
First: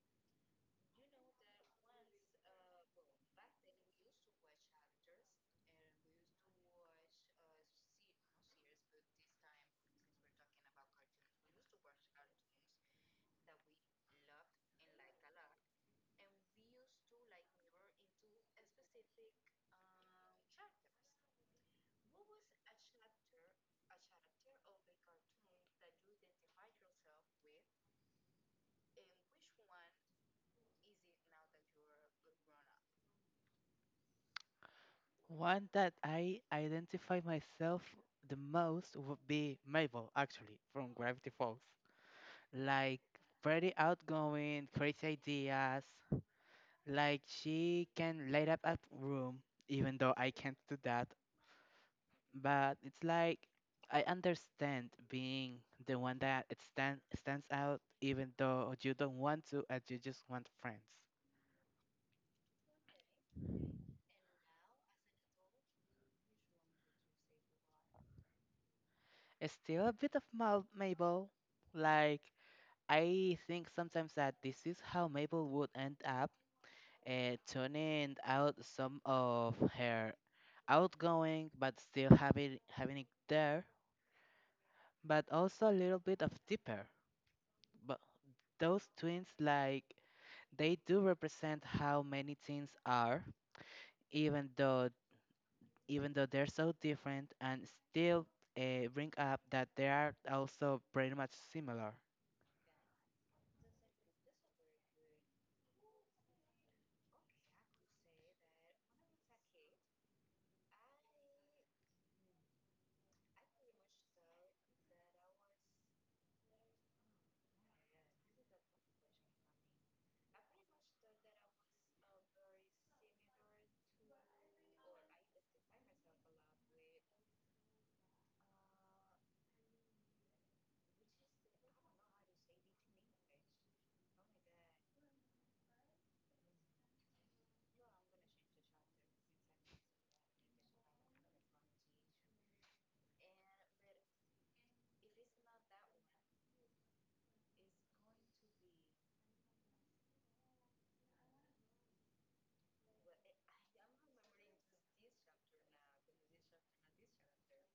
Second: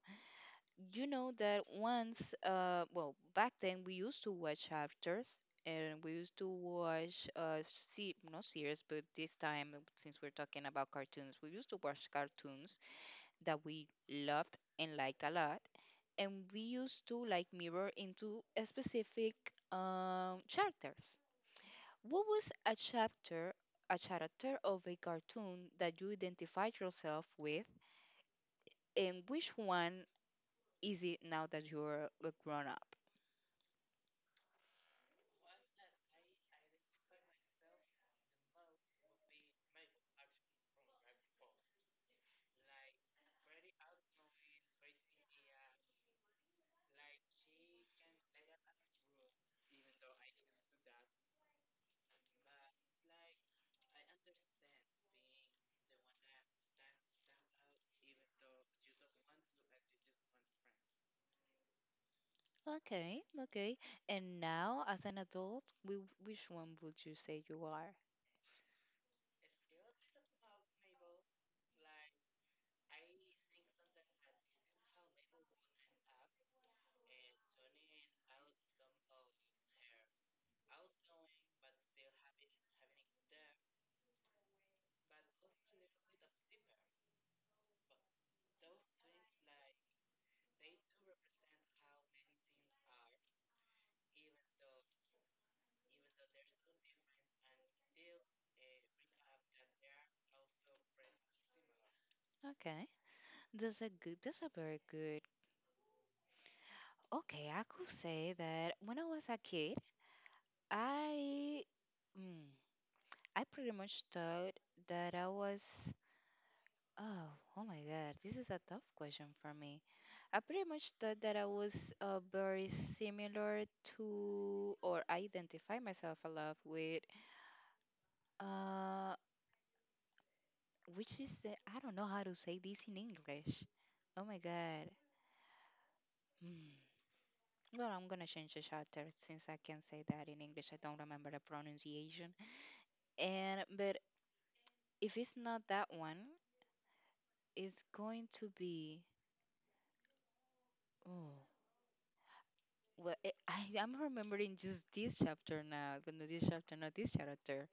You know that once, well, back then we used to watch chapters and we used to watch, see, not series, but this time, since we're talking about cartoons, we used to watch cartoons that we loved and liked a lot. And we used to, like, mirror into a specific chapters. What was a chapter, a character of a cartoon that you identified yourself with, and which one is it now that you're a grown up?
one that I identify myself the most would be Mabel, actually, from Gravity Falls. Like, pretty outgoing, crazy ideas. Like she can light up a room even though I can't do that, but it's like I understand being the one that stands out even though you don't want to and you just want friends.
Okay, okay. And now, as an adult, which one would you say you are?
It's still a bit of Mabel. Like, I think sometimes that this is how Mabel would end up turning out some of her outgoing but still having it there, but also a little bit of deeper. But those twins, like, they do represent how many teens are even though even though they're so different and still bring up that they are also pretty much similar.
Okay, that's a good. That's a very good. Okay, I could say that when I was a kid, I, mm, I pretty much thought that I was. Oh, oh my God, this is a tough question for me. I pretty much thought that I was very similar to, or I identify myself a lot with. Uh, Which is I don't know how to say this in English. Oh my God. Mm. Well, I'm gonna change the chapter since I can say that in English. I don't remember the pronunciation. And but if it's not that one, it's going to be. Oh, I'm remembering just this chapter now, but not this chapter, not this chapter.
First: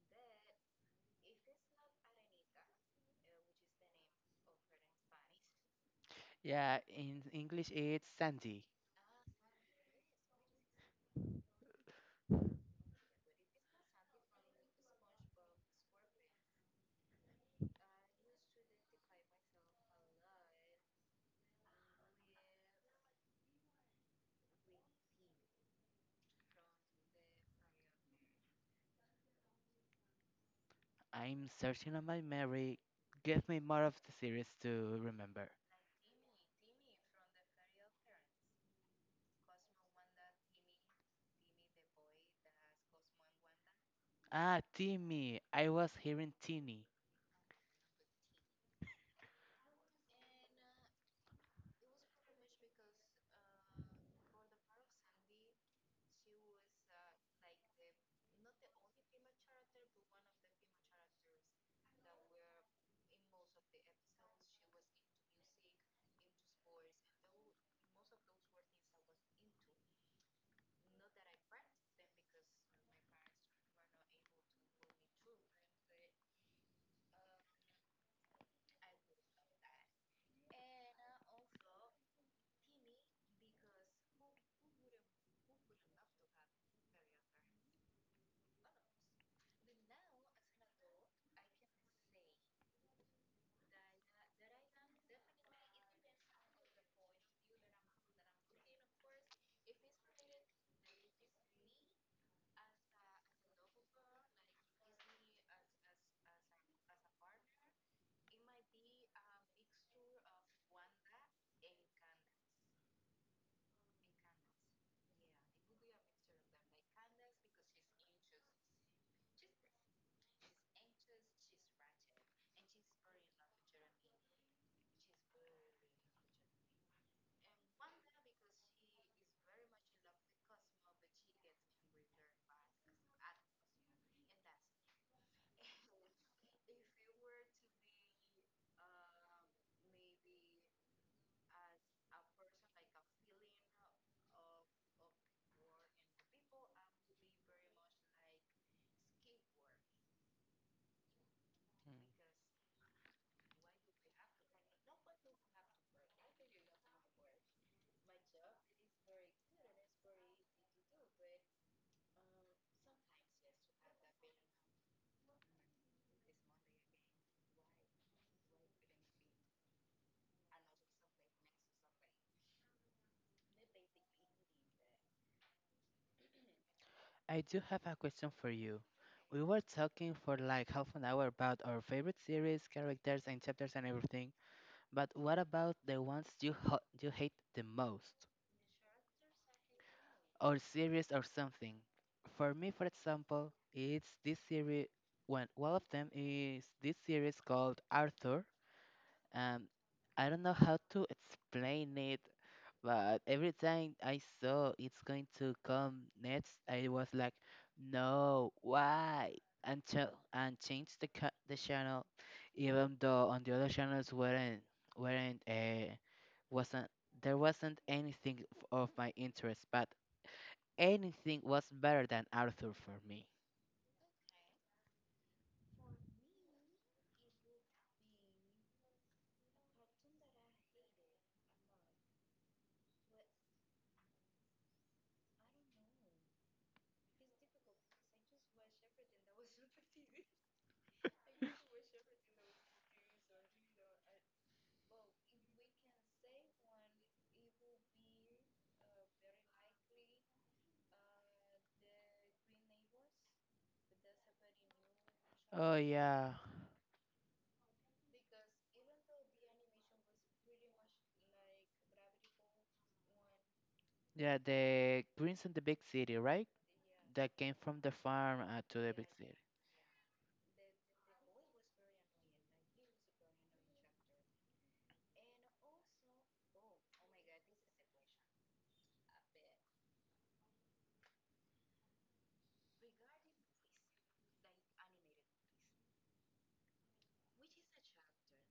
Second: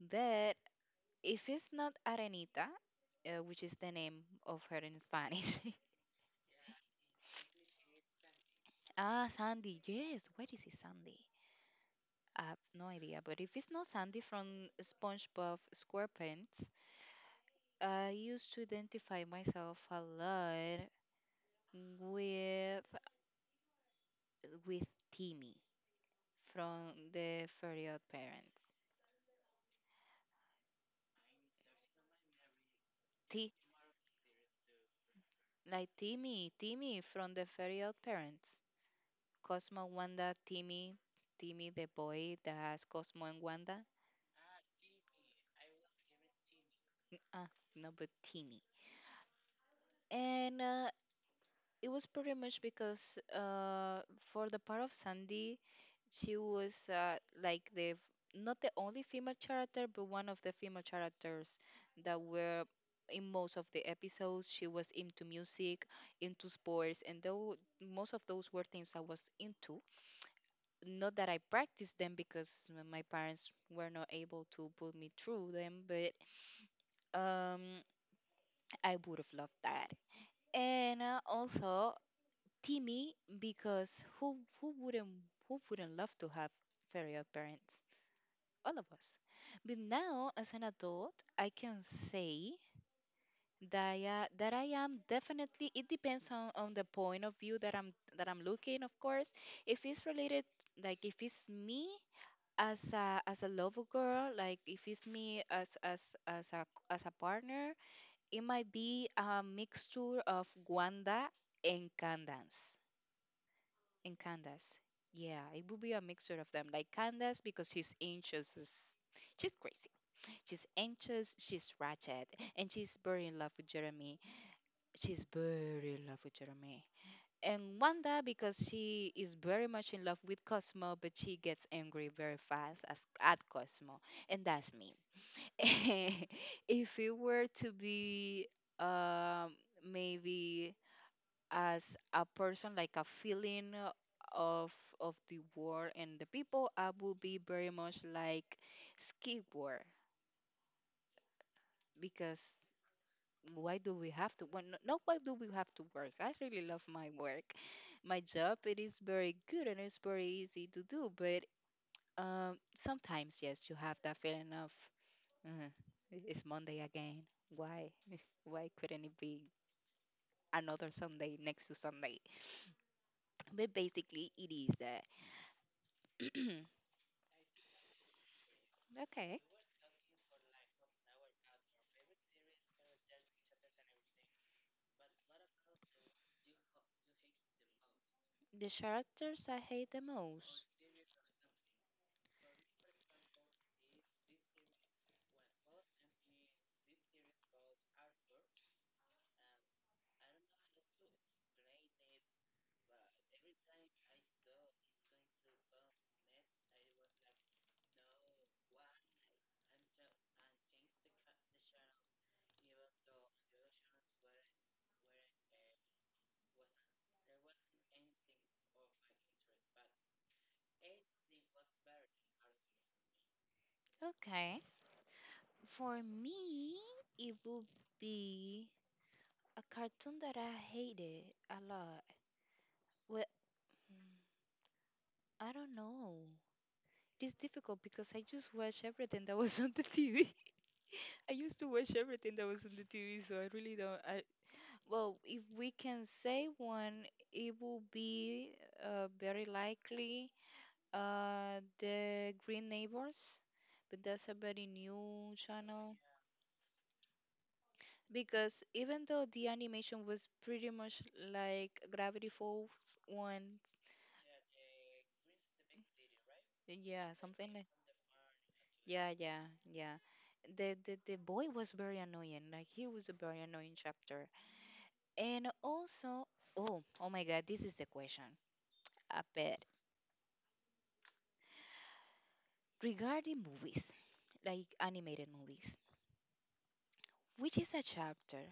But if it's not Arenita, which is the name of her in Spanish.
Yeah, in English it's Sandy.
ah, Sandy. Yes. Where is it, Sandy? I have no idea, but if it's not Sandy from SpongeBob SquarePants, I used to identify myself a lot with with Timmy from the Fairy Odd Parents.
I'm searching on my memory. Give
T,
me more of the series to remember.
like Timmy, Timmy from the Fairy Odd Parents. Cosmo, Wanda, Timmy, Timmy, the boy that has Cosmo and Wanda.
Ah, Timmy. I was hearing Teeny.
Ah, no, but Timmy. And It was pretty much because for the part of Sandy, she was like not the only female character, but one of the female characters that were in most of the episodes. She was into music, into sports, and though most of those were things I was into. Not that I practiced them because my parents were not able to put me through them, but um, I would have loved that. And Also, Timmy, because who wouldn't love to have fairy parents? All of us. But now, as an adult, I can say that that I am definitely. It depends on the point of view that I'm looking. Of course, if it's related, like if it's me as a lover girl, like if it's me as a as a partner, it might be a mixture of Wanda and Candance and Candace. Yeah, it would be a mixture of them. Like Candace because She's crazy. She's anxious. She's ratchet. And she's very in love with Jeremy. She's very in love with Jeremy. And Wanda because she is very much in love with Cosmo, but she gets angry very fast at Cosmo. And that's me. If it were to be um, maybe as a person, like a feeling of of the world and the people, I would be very much like skateboard
Mm.
because why do we have to? Well, not why do we have to work? I really love my work, my job. It is very good and it's very easy to do, but sometimes yes, you have that feeling of "Mm, it's Monday again. Why? Why couldn't it be another Sunday next to Sunday?" But basically, it is that.
I do have a question for you.
Okay.
We were talking for like half an hour about our favorite series, characters, and chapters and everything. But what about the ones you hate the most,
The characters I hate the
or
most.
series or something? For me, for example, it's this series. One of them is this series called Arthur. Um, I don't know how to explain it. But every time I saw it's going to come next, I was like, no, why? Until and changed the channel, even though on the other channels weren't wasn't there wasn't anything of my interest, but anything was better than Arthur for me.
Okay. For me, it would be a cartoon that I hated a lot. Well, mm, I don't know. It's difficult because I just watch everything that was on the TV. I used to watch everything that was on the TV, so I really don't. Well, if we can say one, it will be very likely the Green Neighbors, but that's a very new
Oh
channel.
yeah,
Because even though the animation was pretty much like Gravity Falls one,
yeah, the Prince in the Big City, right?
yeah,
That
something
came
like
from the farm to the big
yeah,
city.
yeah, yeah. The boy was very annoying. Like he was a very annoying chapter. And also, oh, oh my God, this is the question. Regarding movies, like animated movies, which is a chapter,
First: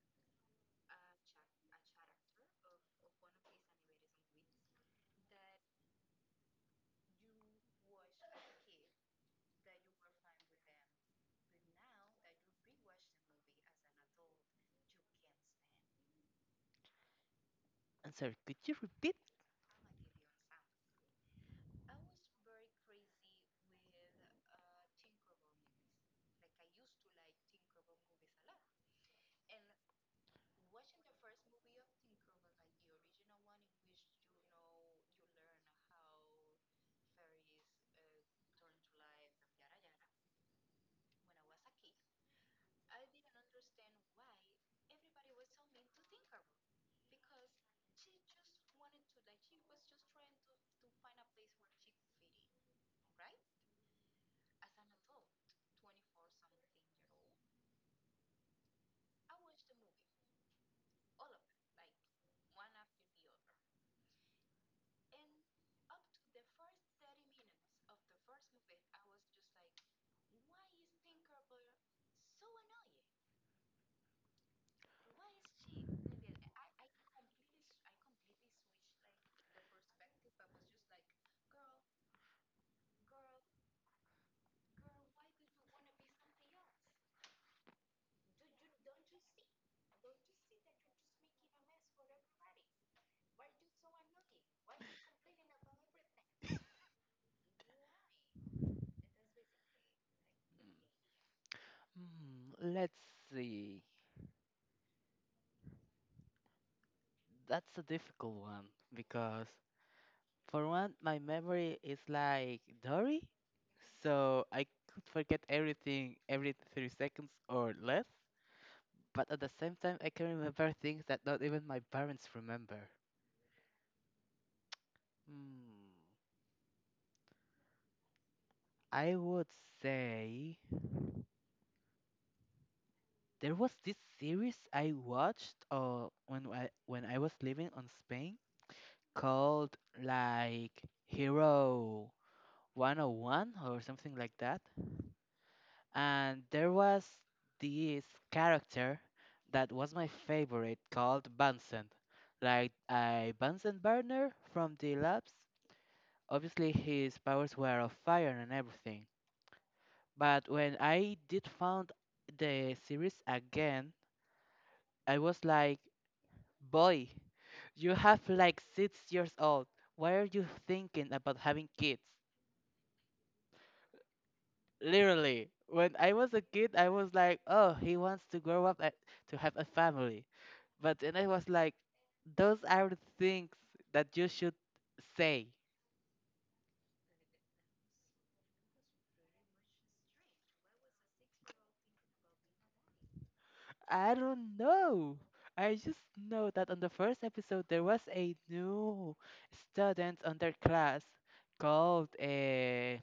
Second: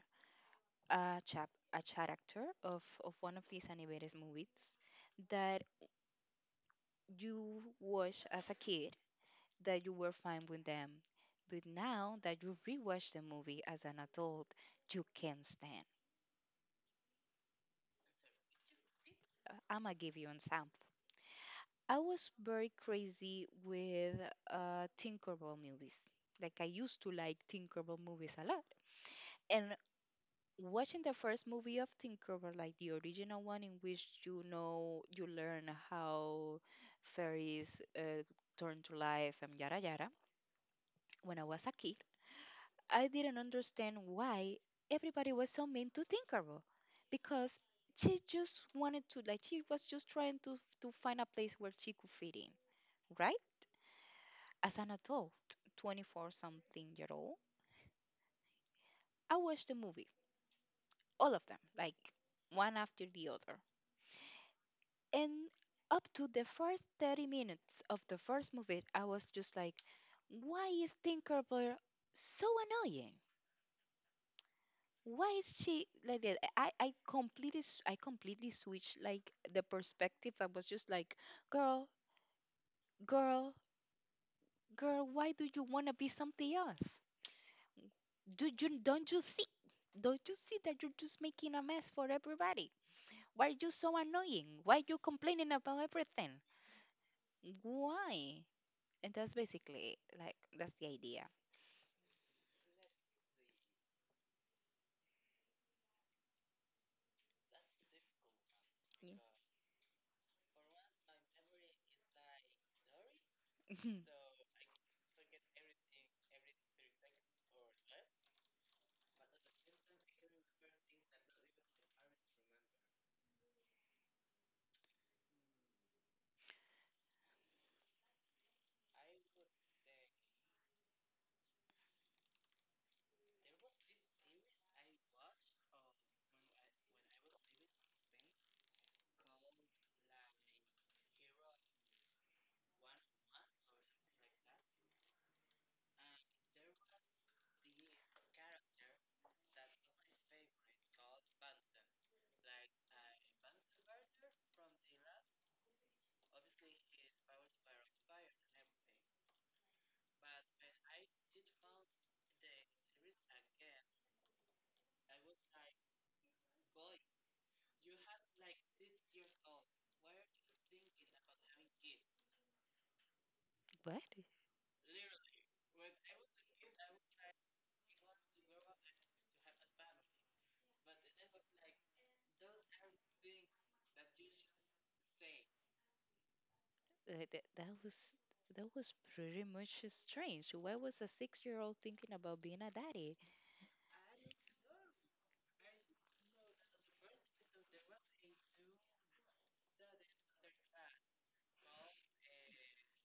a character of one of these animated movies that you watch as a kid that you were fine with them, but now that you rewatch the movie as an adult, you can't stand.
I'm sorry, could you repeat?
I'ma give you an example. I was very crazy with Tinkerbell movies. Like I used to like Tinkerbell movies a lot. And watching the first movie often cover like the original one in which you know you learn how fairies turn to life and yada yada. When I was a kid, I didn't understand why everybody was so mean to Tinkerbell because she just wanted to like she was just trying to find a place where she could fit in, right? As an adult, 24 something year old, I watched the movie, all of them, like one after the other. And up to the first 30 minutes of the first movie, I was just like, why is Tinkerbell so annoying? Why is she like that? I completely switched like the perspective. I was just like, girl, girl, girl, why do you wanna be something else? Do you don't you see? Don't you see that you're just making a mess for everybody? Why are you so annoying? Why are you complaining about everything? Why? And that's basically like that's the idea.
Hmm, let's see. That's a difficult one
Yeah.
because, for one, my memory is like Dory, so I could forget everything every 3 seconds or less. But at the same time, I can remember things that not even my parents remember. Hmm, I would say there was this series I watched when I was living on Spain called like Hero 101 or something like that. And there was this character that was my favorite called Bunsen. Like a Bunsen burner from the labs. Obviously his powers were of fire and everything. But when I did found the series again, I was like, boy, you have like 6 years old. Why are you thinking about having kids?
What?
Literally, when I was a kid, I was like, oh, he wants to grow up a to have a family. But then I was like, those are the things that you should say.
Uh, that, that was that was pretty much strange. Why was a six-year-old thinking about being a daddy?
I don't know. I just know that on the first episode, there was a new student on their class called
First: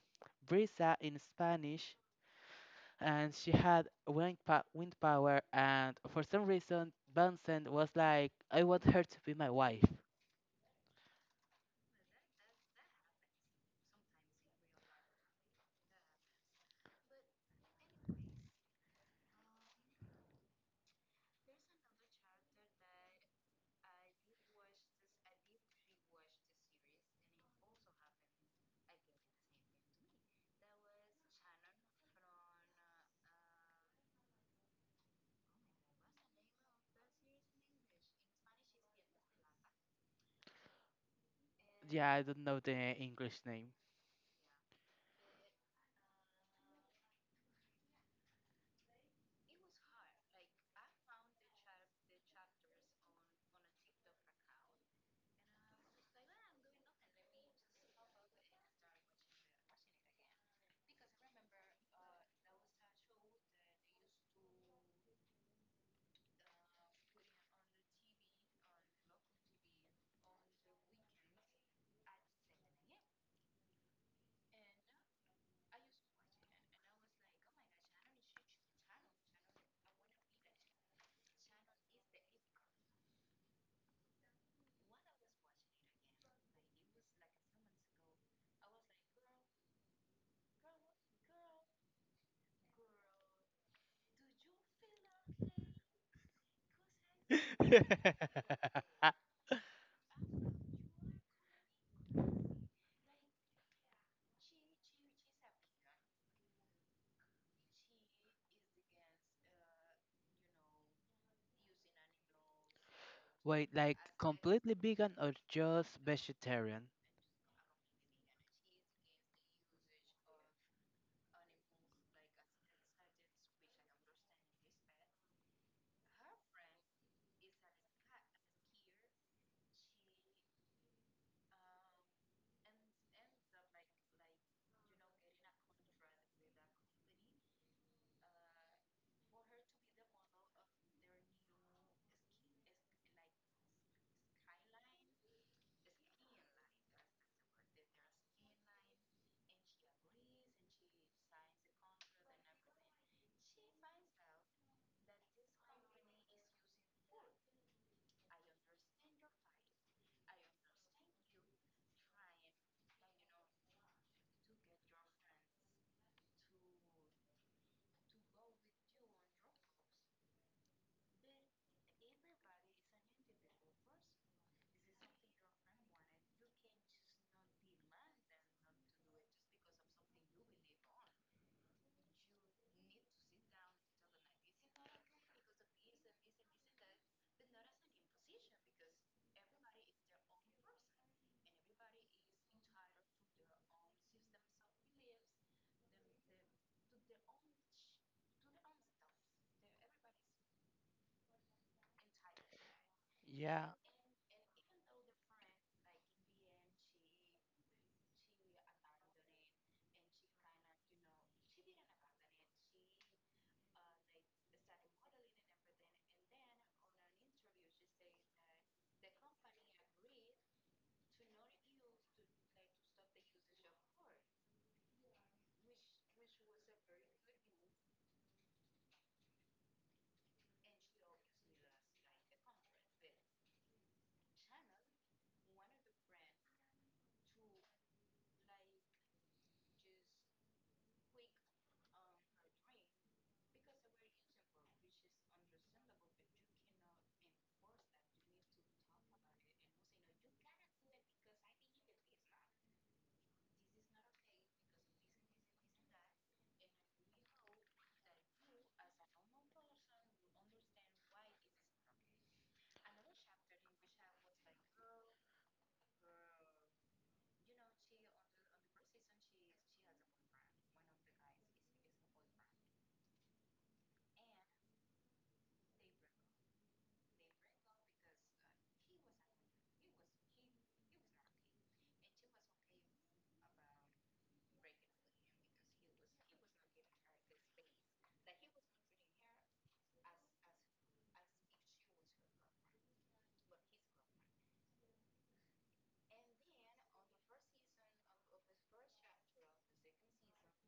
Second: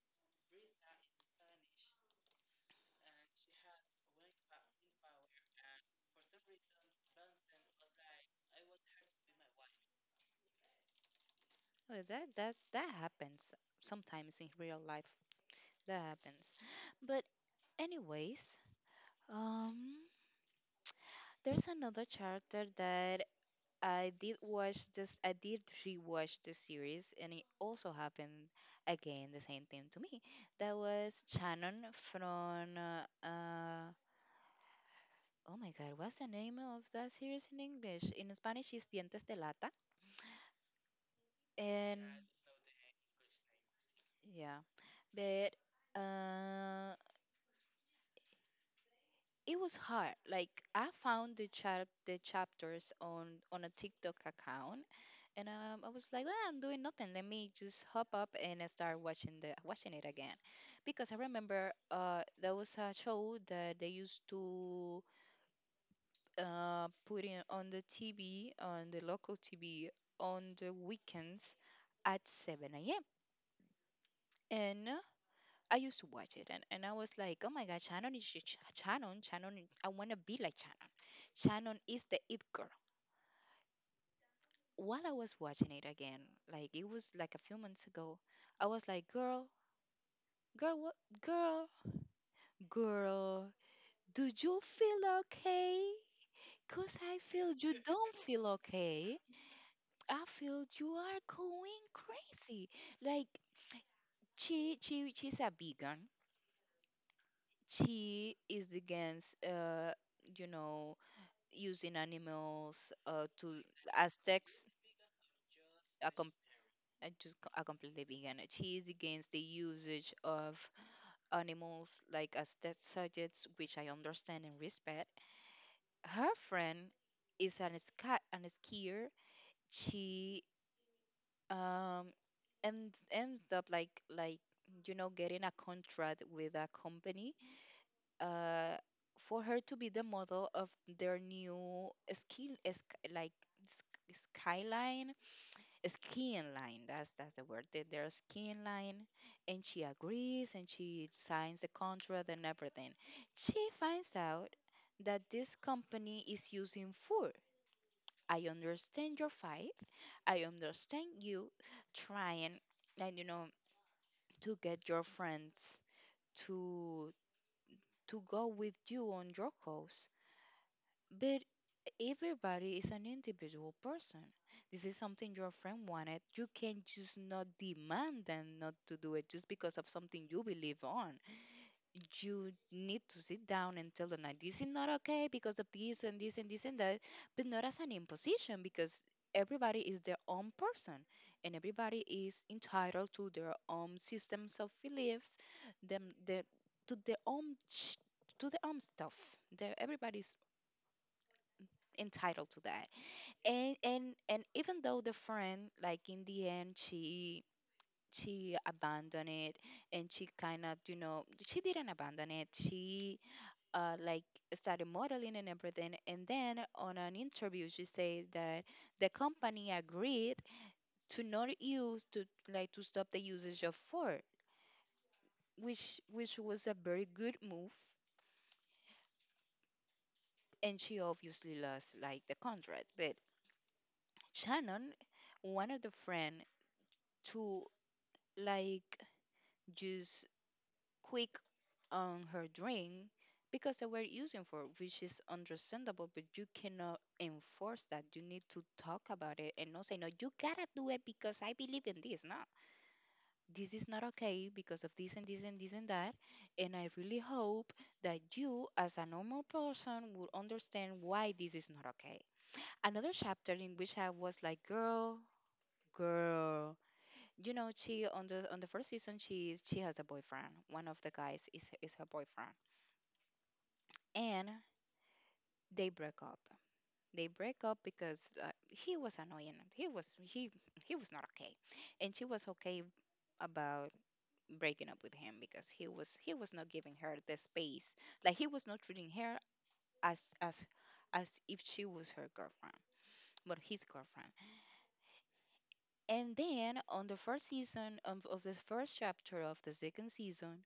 Brisa in Spanish, and she had wind power. And for some reason, Bunsen was like, I want her to be my wife.
That happens sometimes in real life. That happens. But anyways, um, there's another chapter that I did watch this. I did rewatch the series, and it also happened again the same thing to me. That was Shannon from. Oh my God, what's the name of that series in English? In Spanish, it's Dientes de Lata, and
Yeah, I don't know the English name.
yeah, but uh, it was hard. Like I found the chapters on a TikTok account. And I was like, well, I'm doing nothing. Let me just hop up and I start watching the watching it again, because I remember there was a show that they used to put in on the TV, on the local TV, on the weekends at 7 a.m. And I used to watch it, and I was like, oh my God, Shannon is sh- sh- Shannon, Shannon. I want to be like Shannon. Shannon is the it girl. While I was watching it again, like it was like a few months ago, I was like, girl, Girl, what? Girl, girl, do you feel okay? Because I feel you don't feel okay. I feel you are going crazy. Like, she's a vegan. She is against, you know, using animals to
Wait, like
as text.
completely vegan or just
A com-
vegetarian?
a completely vegan. She is against the usage of animals like as test subjects, which I understand and respect. Her friend is an skier. She um ends up like you know getting a contract with a company uh for her to be the model of their new like skyline skiing line, that's the word, that their skiing line, and she agrees and she signs the contract and everything. She finds out that this company is using food. I understand your fight. I understand you trying and you know to get your friends to to go with you on your cause. But everybody is an individual person. This is something your friend wanted. You can just not demand them not to do it just because of something you believe on. You need to sit down and tell them like this is not okay because of this and this and this and that, but not as an imposition because everybody is their own person and everybody is entitled to their own systems of beliefs, them their to their own to their own stuff. They're, everybody's entitled to that.
Yeah,
And even though the friend like in the end she abandoned it and she kind of you know she didn't abandon it she like study modeling and everything. And then on an interview, she said that the company agreed to not use to like to stop the usage of Ford, which was a very good move. And she obviously lost like the contract, but Shannon, one of the friend, to like just quick on her drink because they were using for, which is understandable, but you cannot enforce that. You need to talk about it and not say, no, you gotta do it because I believe in this. No, this is not okay because of this and this and this and that. And I really hope that you, as a normal person, will understand why this is not okay. Another chapter in which I was like, girl, girl. You know, she on the first season, she is she has a boyfriend. One of the guys is her boyfriend, and they break up. They break up because he was annoying. He was not okay, and she was okay about breaking up with him because he was not giving her the space. Like he was not treating her as as if she was her girlfriend, but his girlfriend. And then on the first season of the first chapter of the second season,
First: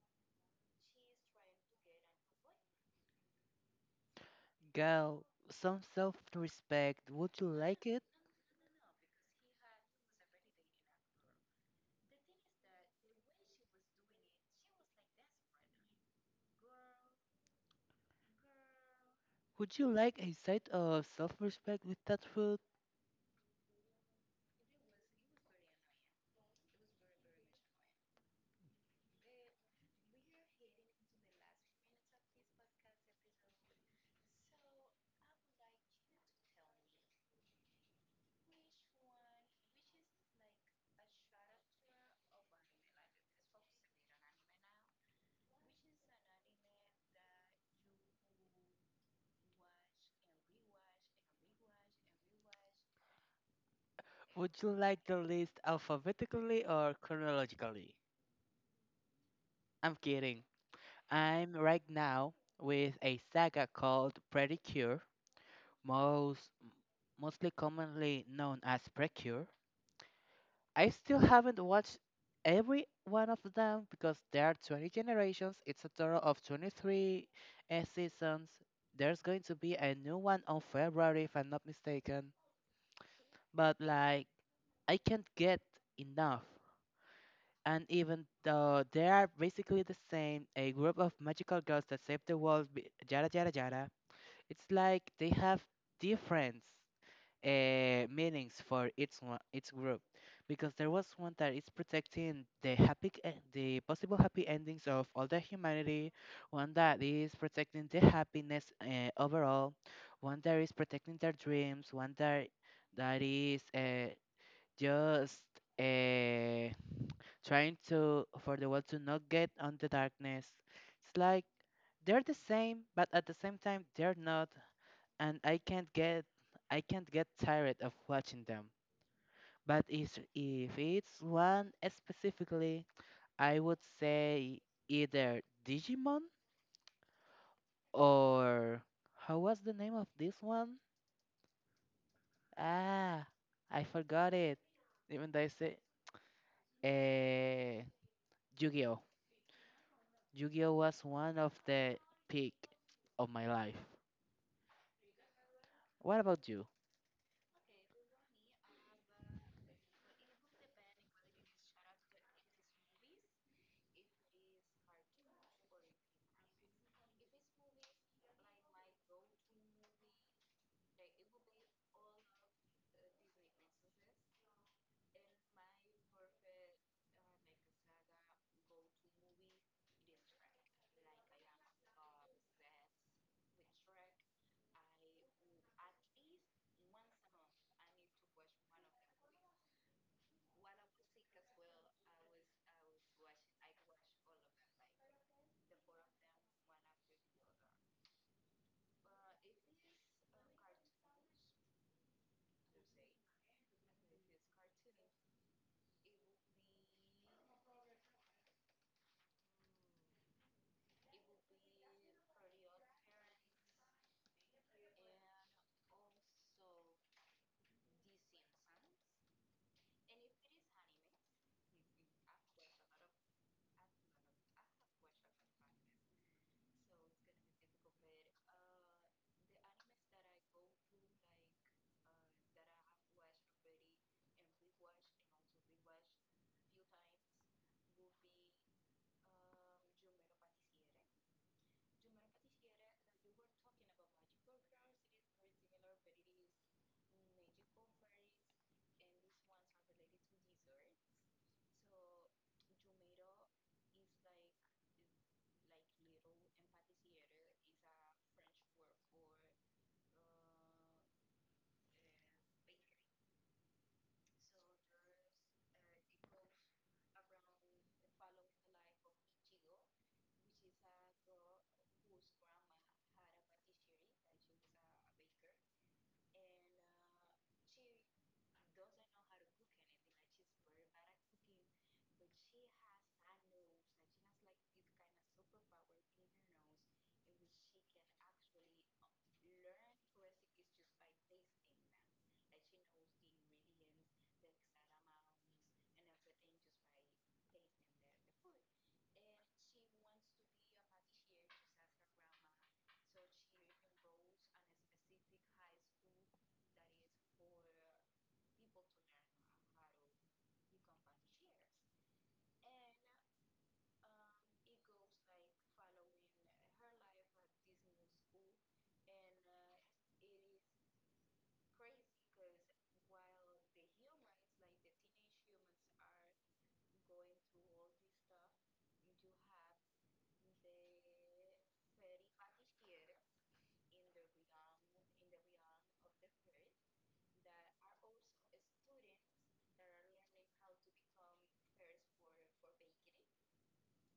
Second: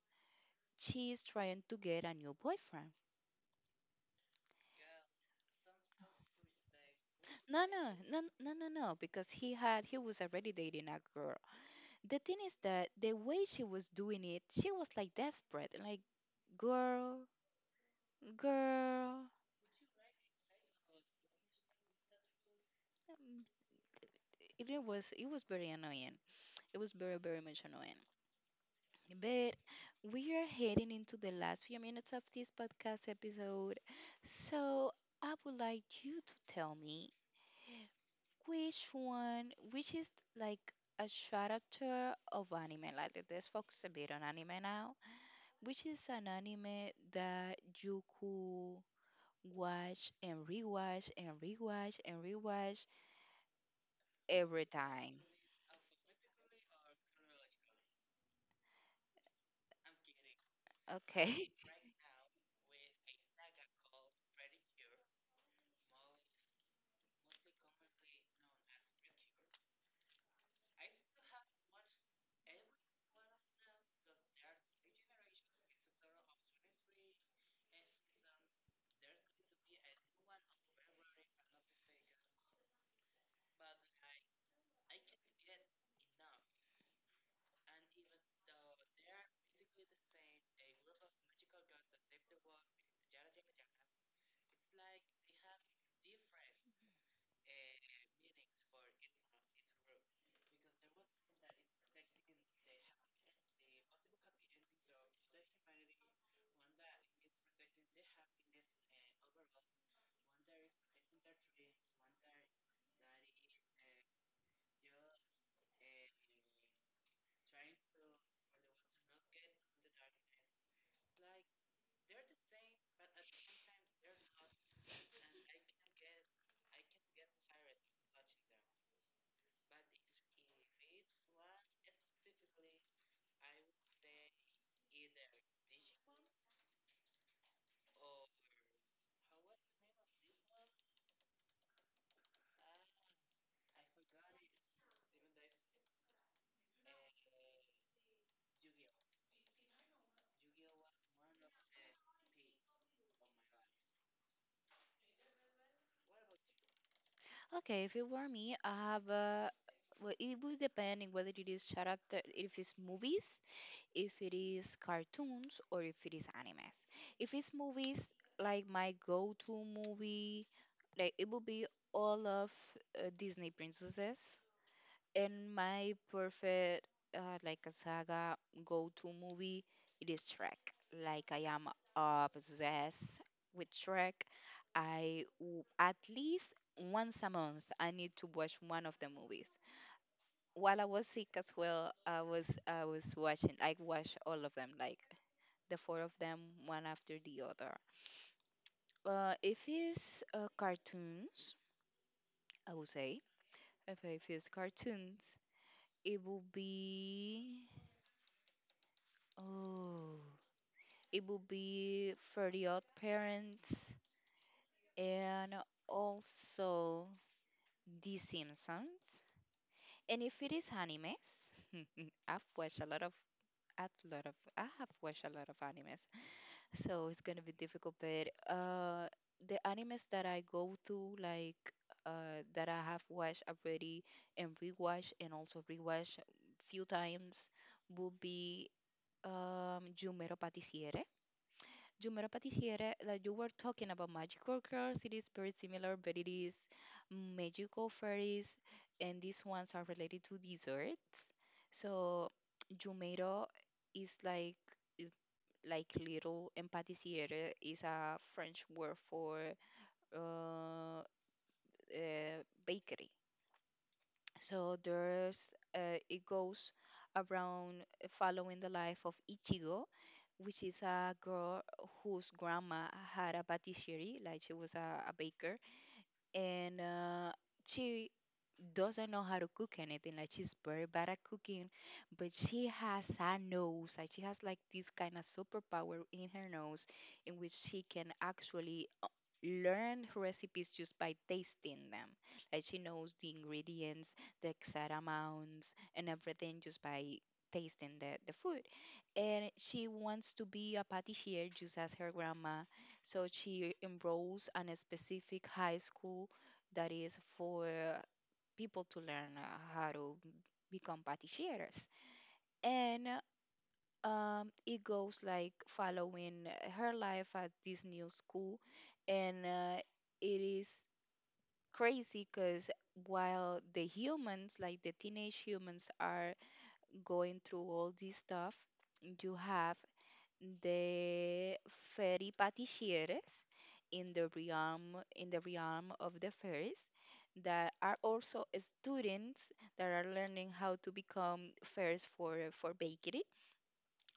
she is trying to get a new boyfriend.
girl, some self-respect. Would you
No,
like
no,
it?
no, no, no, no, no, because he was already dating a girl, the thing is that the way she was doing it, she was like desperate, like girl, girl.
Would you like a side of self-respect with that food?
Um, it was very annoying. It was very much annoying. But we are heading into the last few minutes of this podcast episode, so I would like you to tell me which is like a character of anime. Like let's focus a bit on anime now. Which is an anime that you could watch and rewatch
Would
every
you like the
time.
list alphabetically or chronologically? I'm kidding.
Okay.
I'm right now with a saga called Predicure, most mostly commonly known as Precure. I still haven't watched every one of them because there are 20 generations. It's a total of 23 seasons. There's going to be a new one on February, if I'm not mistaken. But like, I can't get enough. And even though they are basically the same, a group of magical girls that save the world, yada yada yada, it's like they have difference meanings for each one, each group, because there was one that is protecting the happy, the possible happy endings of all the humanity, one that is protecting the happiness overall, one that is protecting their dreams, one that that is just uh, trying to for the world to not get on the darkness. It's like they're the same, but at the same time they're not, and I can't get tired of watching them. But is if it's one specifically, I would say either Digimon or how was the name of this one? Ah, I forgot it. Even though I say eh, Yu-Gi-Oh. Yu-Gi-Oh was one of the peak of my life. What about you?
Okay, if it were me, I have a. Well, it would depend on whether it is character, if it's movies, if it is cartoons, or if it is animes. If it's movies, like my go-to movie, like it would be all of Disney princesses. And my perfect, like a saga go-to movie, it is Shrek. Like I am obsessed with Shrek. At least once a month I need to watch one of the movies. While I was sick as well, I was watching. I watched all of them, like the four of them, one after the other. If it's cartoons, I would say if it's cartoons, it will be. Oh, it would be for the odd parents and also The Simpsons. And if it is animes, I've watched a lot of, I have watched a lot of animes, so it's gonna be difficult. But the animes that I go to, like that I have watched already and rewatched and also rewatched few times, would be Jumero Patissiere. Jumarapati here, that you were talking about magical girls, it is very similar, but it is magical fairies, and these ones are related to desserts. So, Jumero is like little, and patissiere is a French word for uh, bakery. So there's it goes around following the life of Ichigo, which is a girl whose grandma had a patisserie, like she was a baker, and she doesn't know how to cook anything. Like she's very bad at cooking, but she has a nose. Like she has like this kind of superpower in her nose, in which she can actually learn recipes just by tasting them. Like she knows the ingredients, the exact amounts, and everything just by tasting the food. And she wants to be a patissier just as her grandma. So she enrolls in a specific high school that is for people to learn how to become patisseries. And it goes like following her life at this new school. And it is crazy because while the humans, like the teenage humans, are going through all this stuff, you have the fairy patisseries in the realm of the fairies that are also students that are learning how to become fairies for bakery,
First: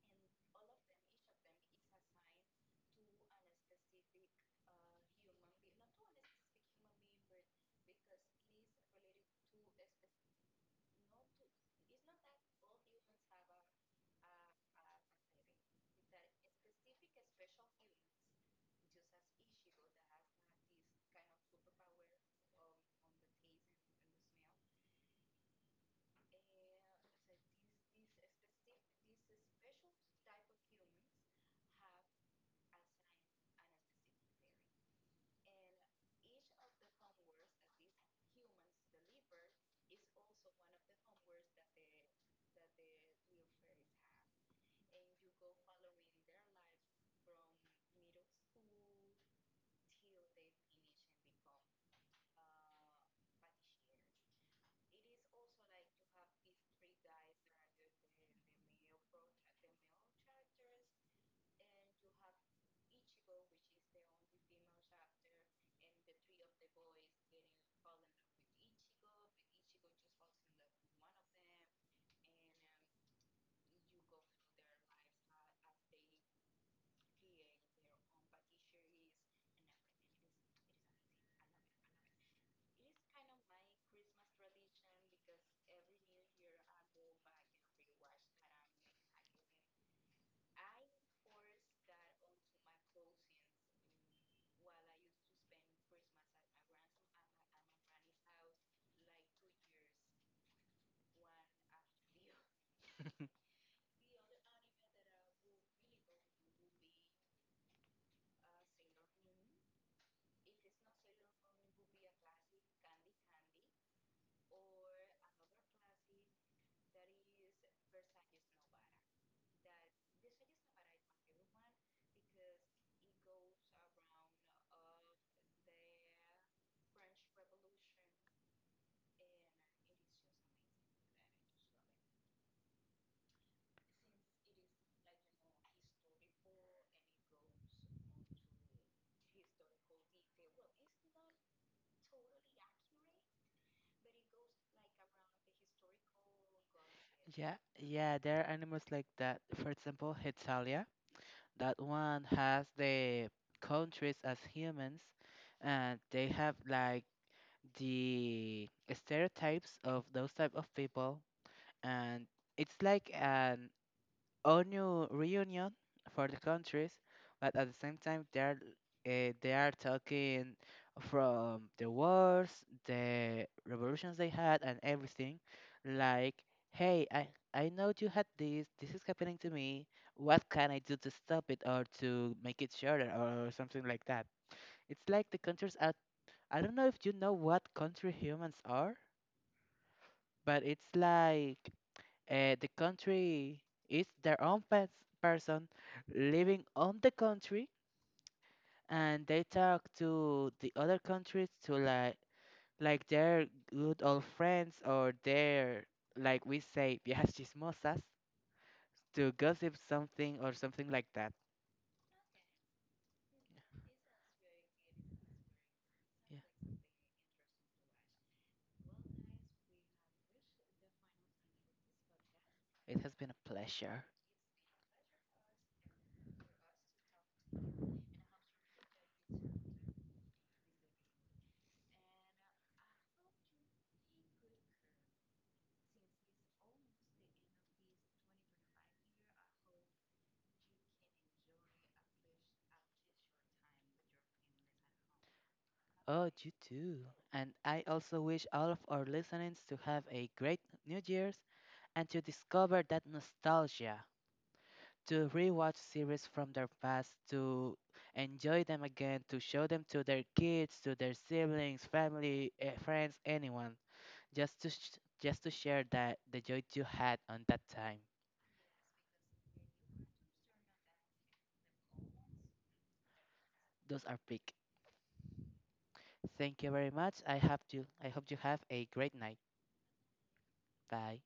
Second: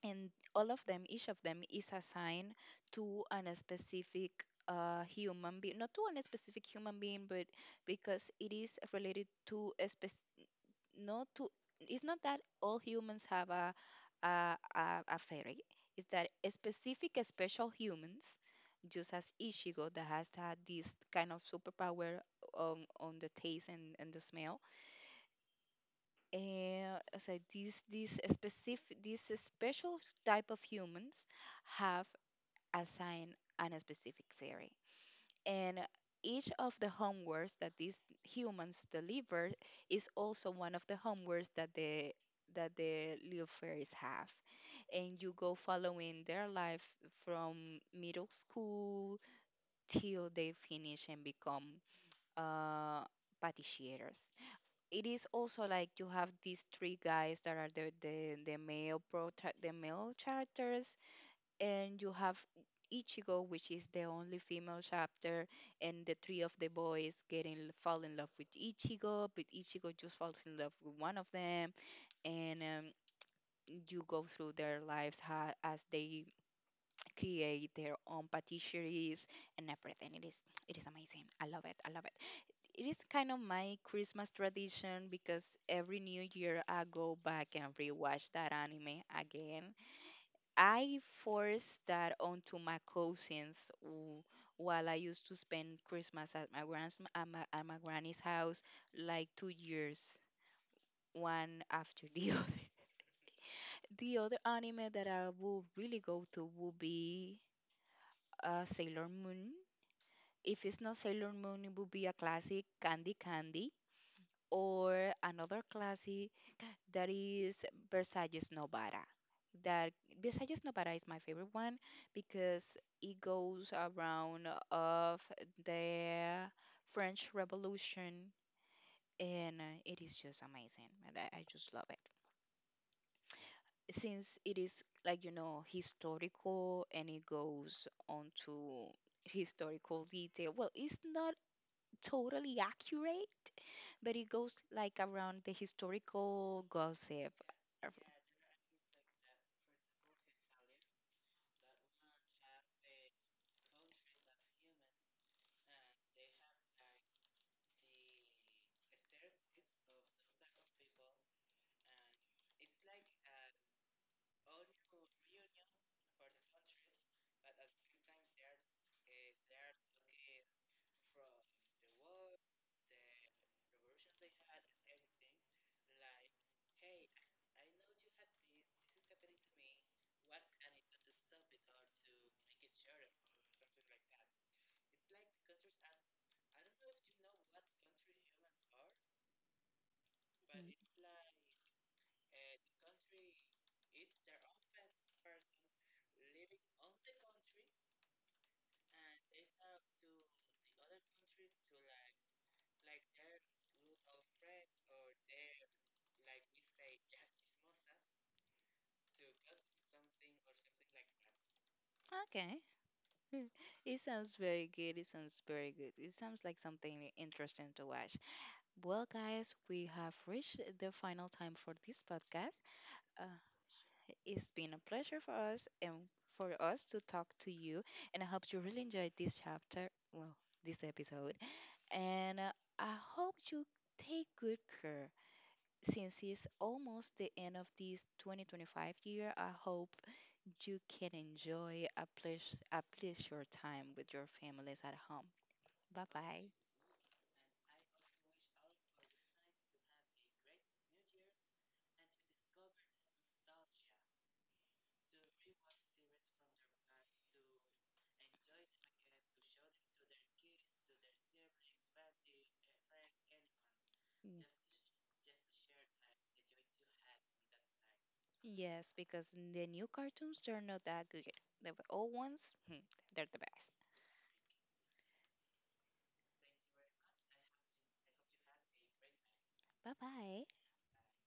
and all of them each of them is assigned to an specific human being not to an specific human being, but because it is related to a specific not to It's not that all humans have a fairy, it's that a special humans, just as Ichigo, that has had this kind of superpower on the taste and the smell. And so these special type of humans have assigned an specific fairy, and each of the homeworks that these humans deliver is also one of the homeworks that the little fairies have. And you go following their life from middle school till they finish and become uh patissiers. It is also like you have these three guys that are the male characters, and you have Ichigo, which is the only female chapter, and the three of the boys getting fall in love with Ichigo, but Ichigo just falls in love with one of them, and you go through their lives as they create their own patisseries and everything. It is amazing. I love it. I love it. It is kind of my Christmas tradition because every New Year I go back and rewatch that anime again. I forced that onto my cousins w- while I used to spend Christmas at my grand's at my granny's house, like 2 years, one after the other. The other anime that I will really go to will be Sailor Moon. If it's not Sailor Moon, it will be a classic Candy Candy, or another classic. That is Versalles Novara. That Versalles Novara is my favorite one because it goes around of the French Revolution, and it is just amazing. And I just love it. Since it is like, you know, historical, and it goes on to historical detail. Well, it's not totally accurate, but it goes like around the historical gossip.
Yeah,
Ar-
yeah, there are animals like that. For example, Hetalia, that one has the countries as humans, and they have like the stereotypes of those type of people, and it's like an all new reunion for the countries, but at the same time they are talking from the wars, the revolutions they had, and everything. Like, hey, I know you had this. This is happening to me. What can I do to stop it or to make it shorter or something like that? It's like the countries are. I don't know if you know what country humans are, but
Mm.
it's like the country is their own person living on the country, and they talk to the other countries to like their good old friends or their, like we say, viejas chismosas, to gossip something or something like that.
Okay. It sounds very good. It sounds very good. It sounds like
Yeah,
something interesting to watch. Well, guys, we have reached the final time for this podcast.
it has been
Uh,
a pleasure.
it's been a pleasure for us, and for us to talk to you. And I hope you really enjoyed this this episode. And I hope you take good care. Since it's almost the end of this 2025 year, I hope you can enjoy a pleasure time with your families at home. Bye
Oh,
bye.
you too. And I also wish all of our listeners to have a great New Year's and to discover that nostalgia, to rewatch series from their past, to enjoy them again, to show them to their kids, to their siblings, family, friends, anyone,
Mm.
just to share that the joy you had on that time.
Yes, because the new cartoons, they're not that good. The old ones, hmm, they're the best.
Those are big. Thank you very much. I hope you have a great night.
Bye bye.
Bye.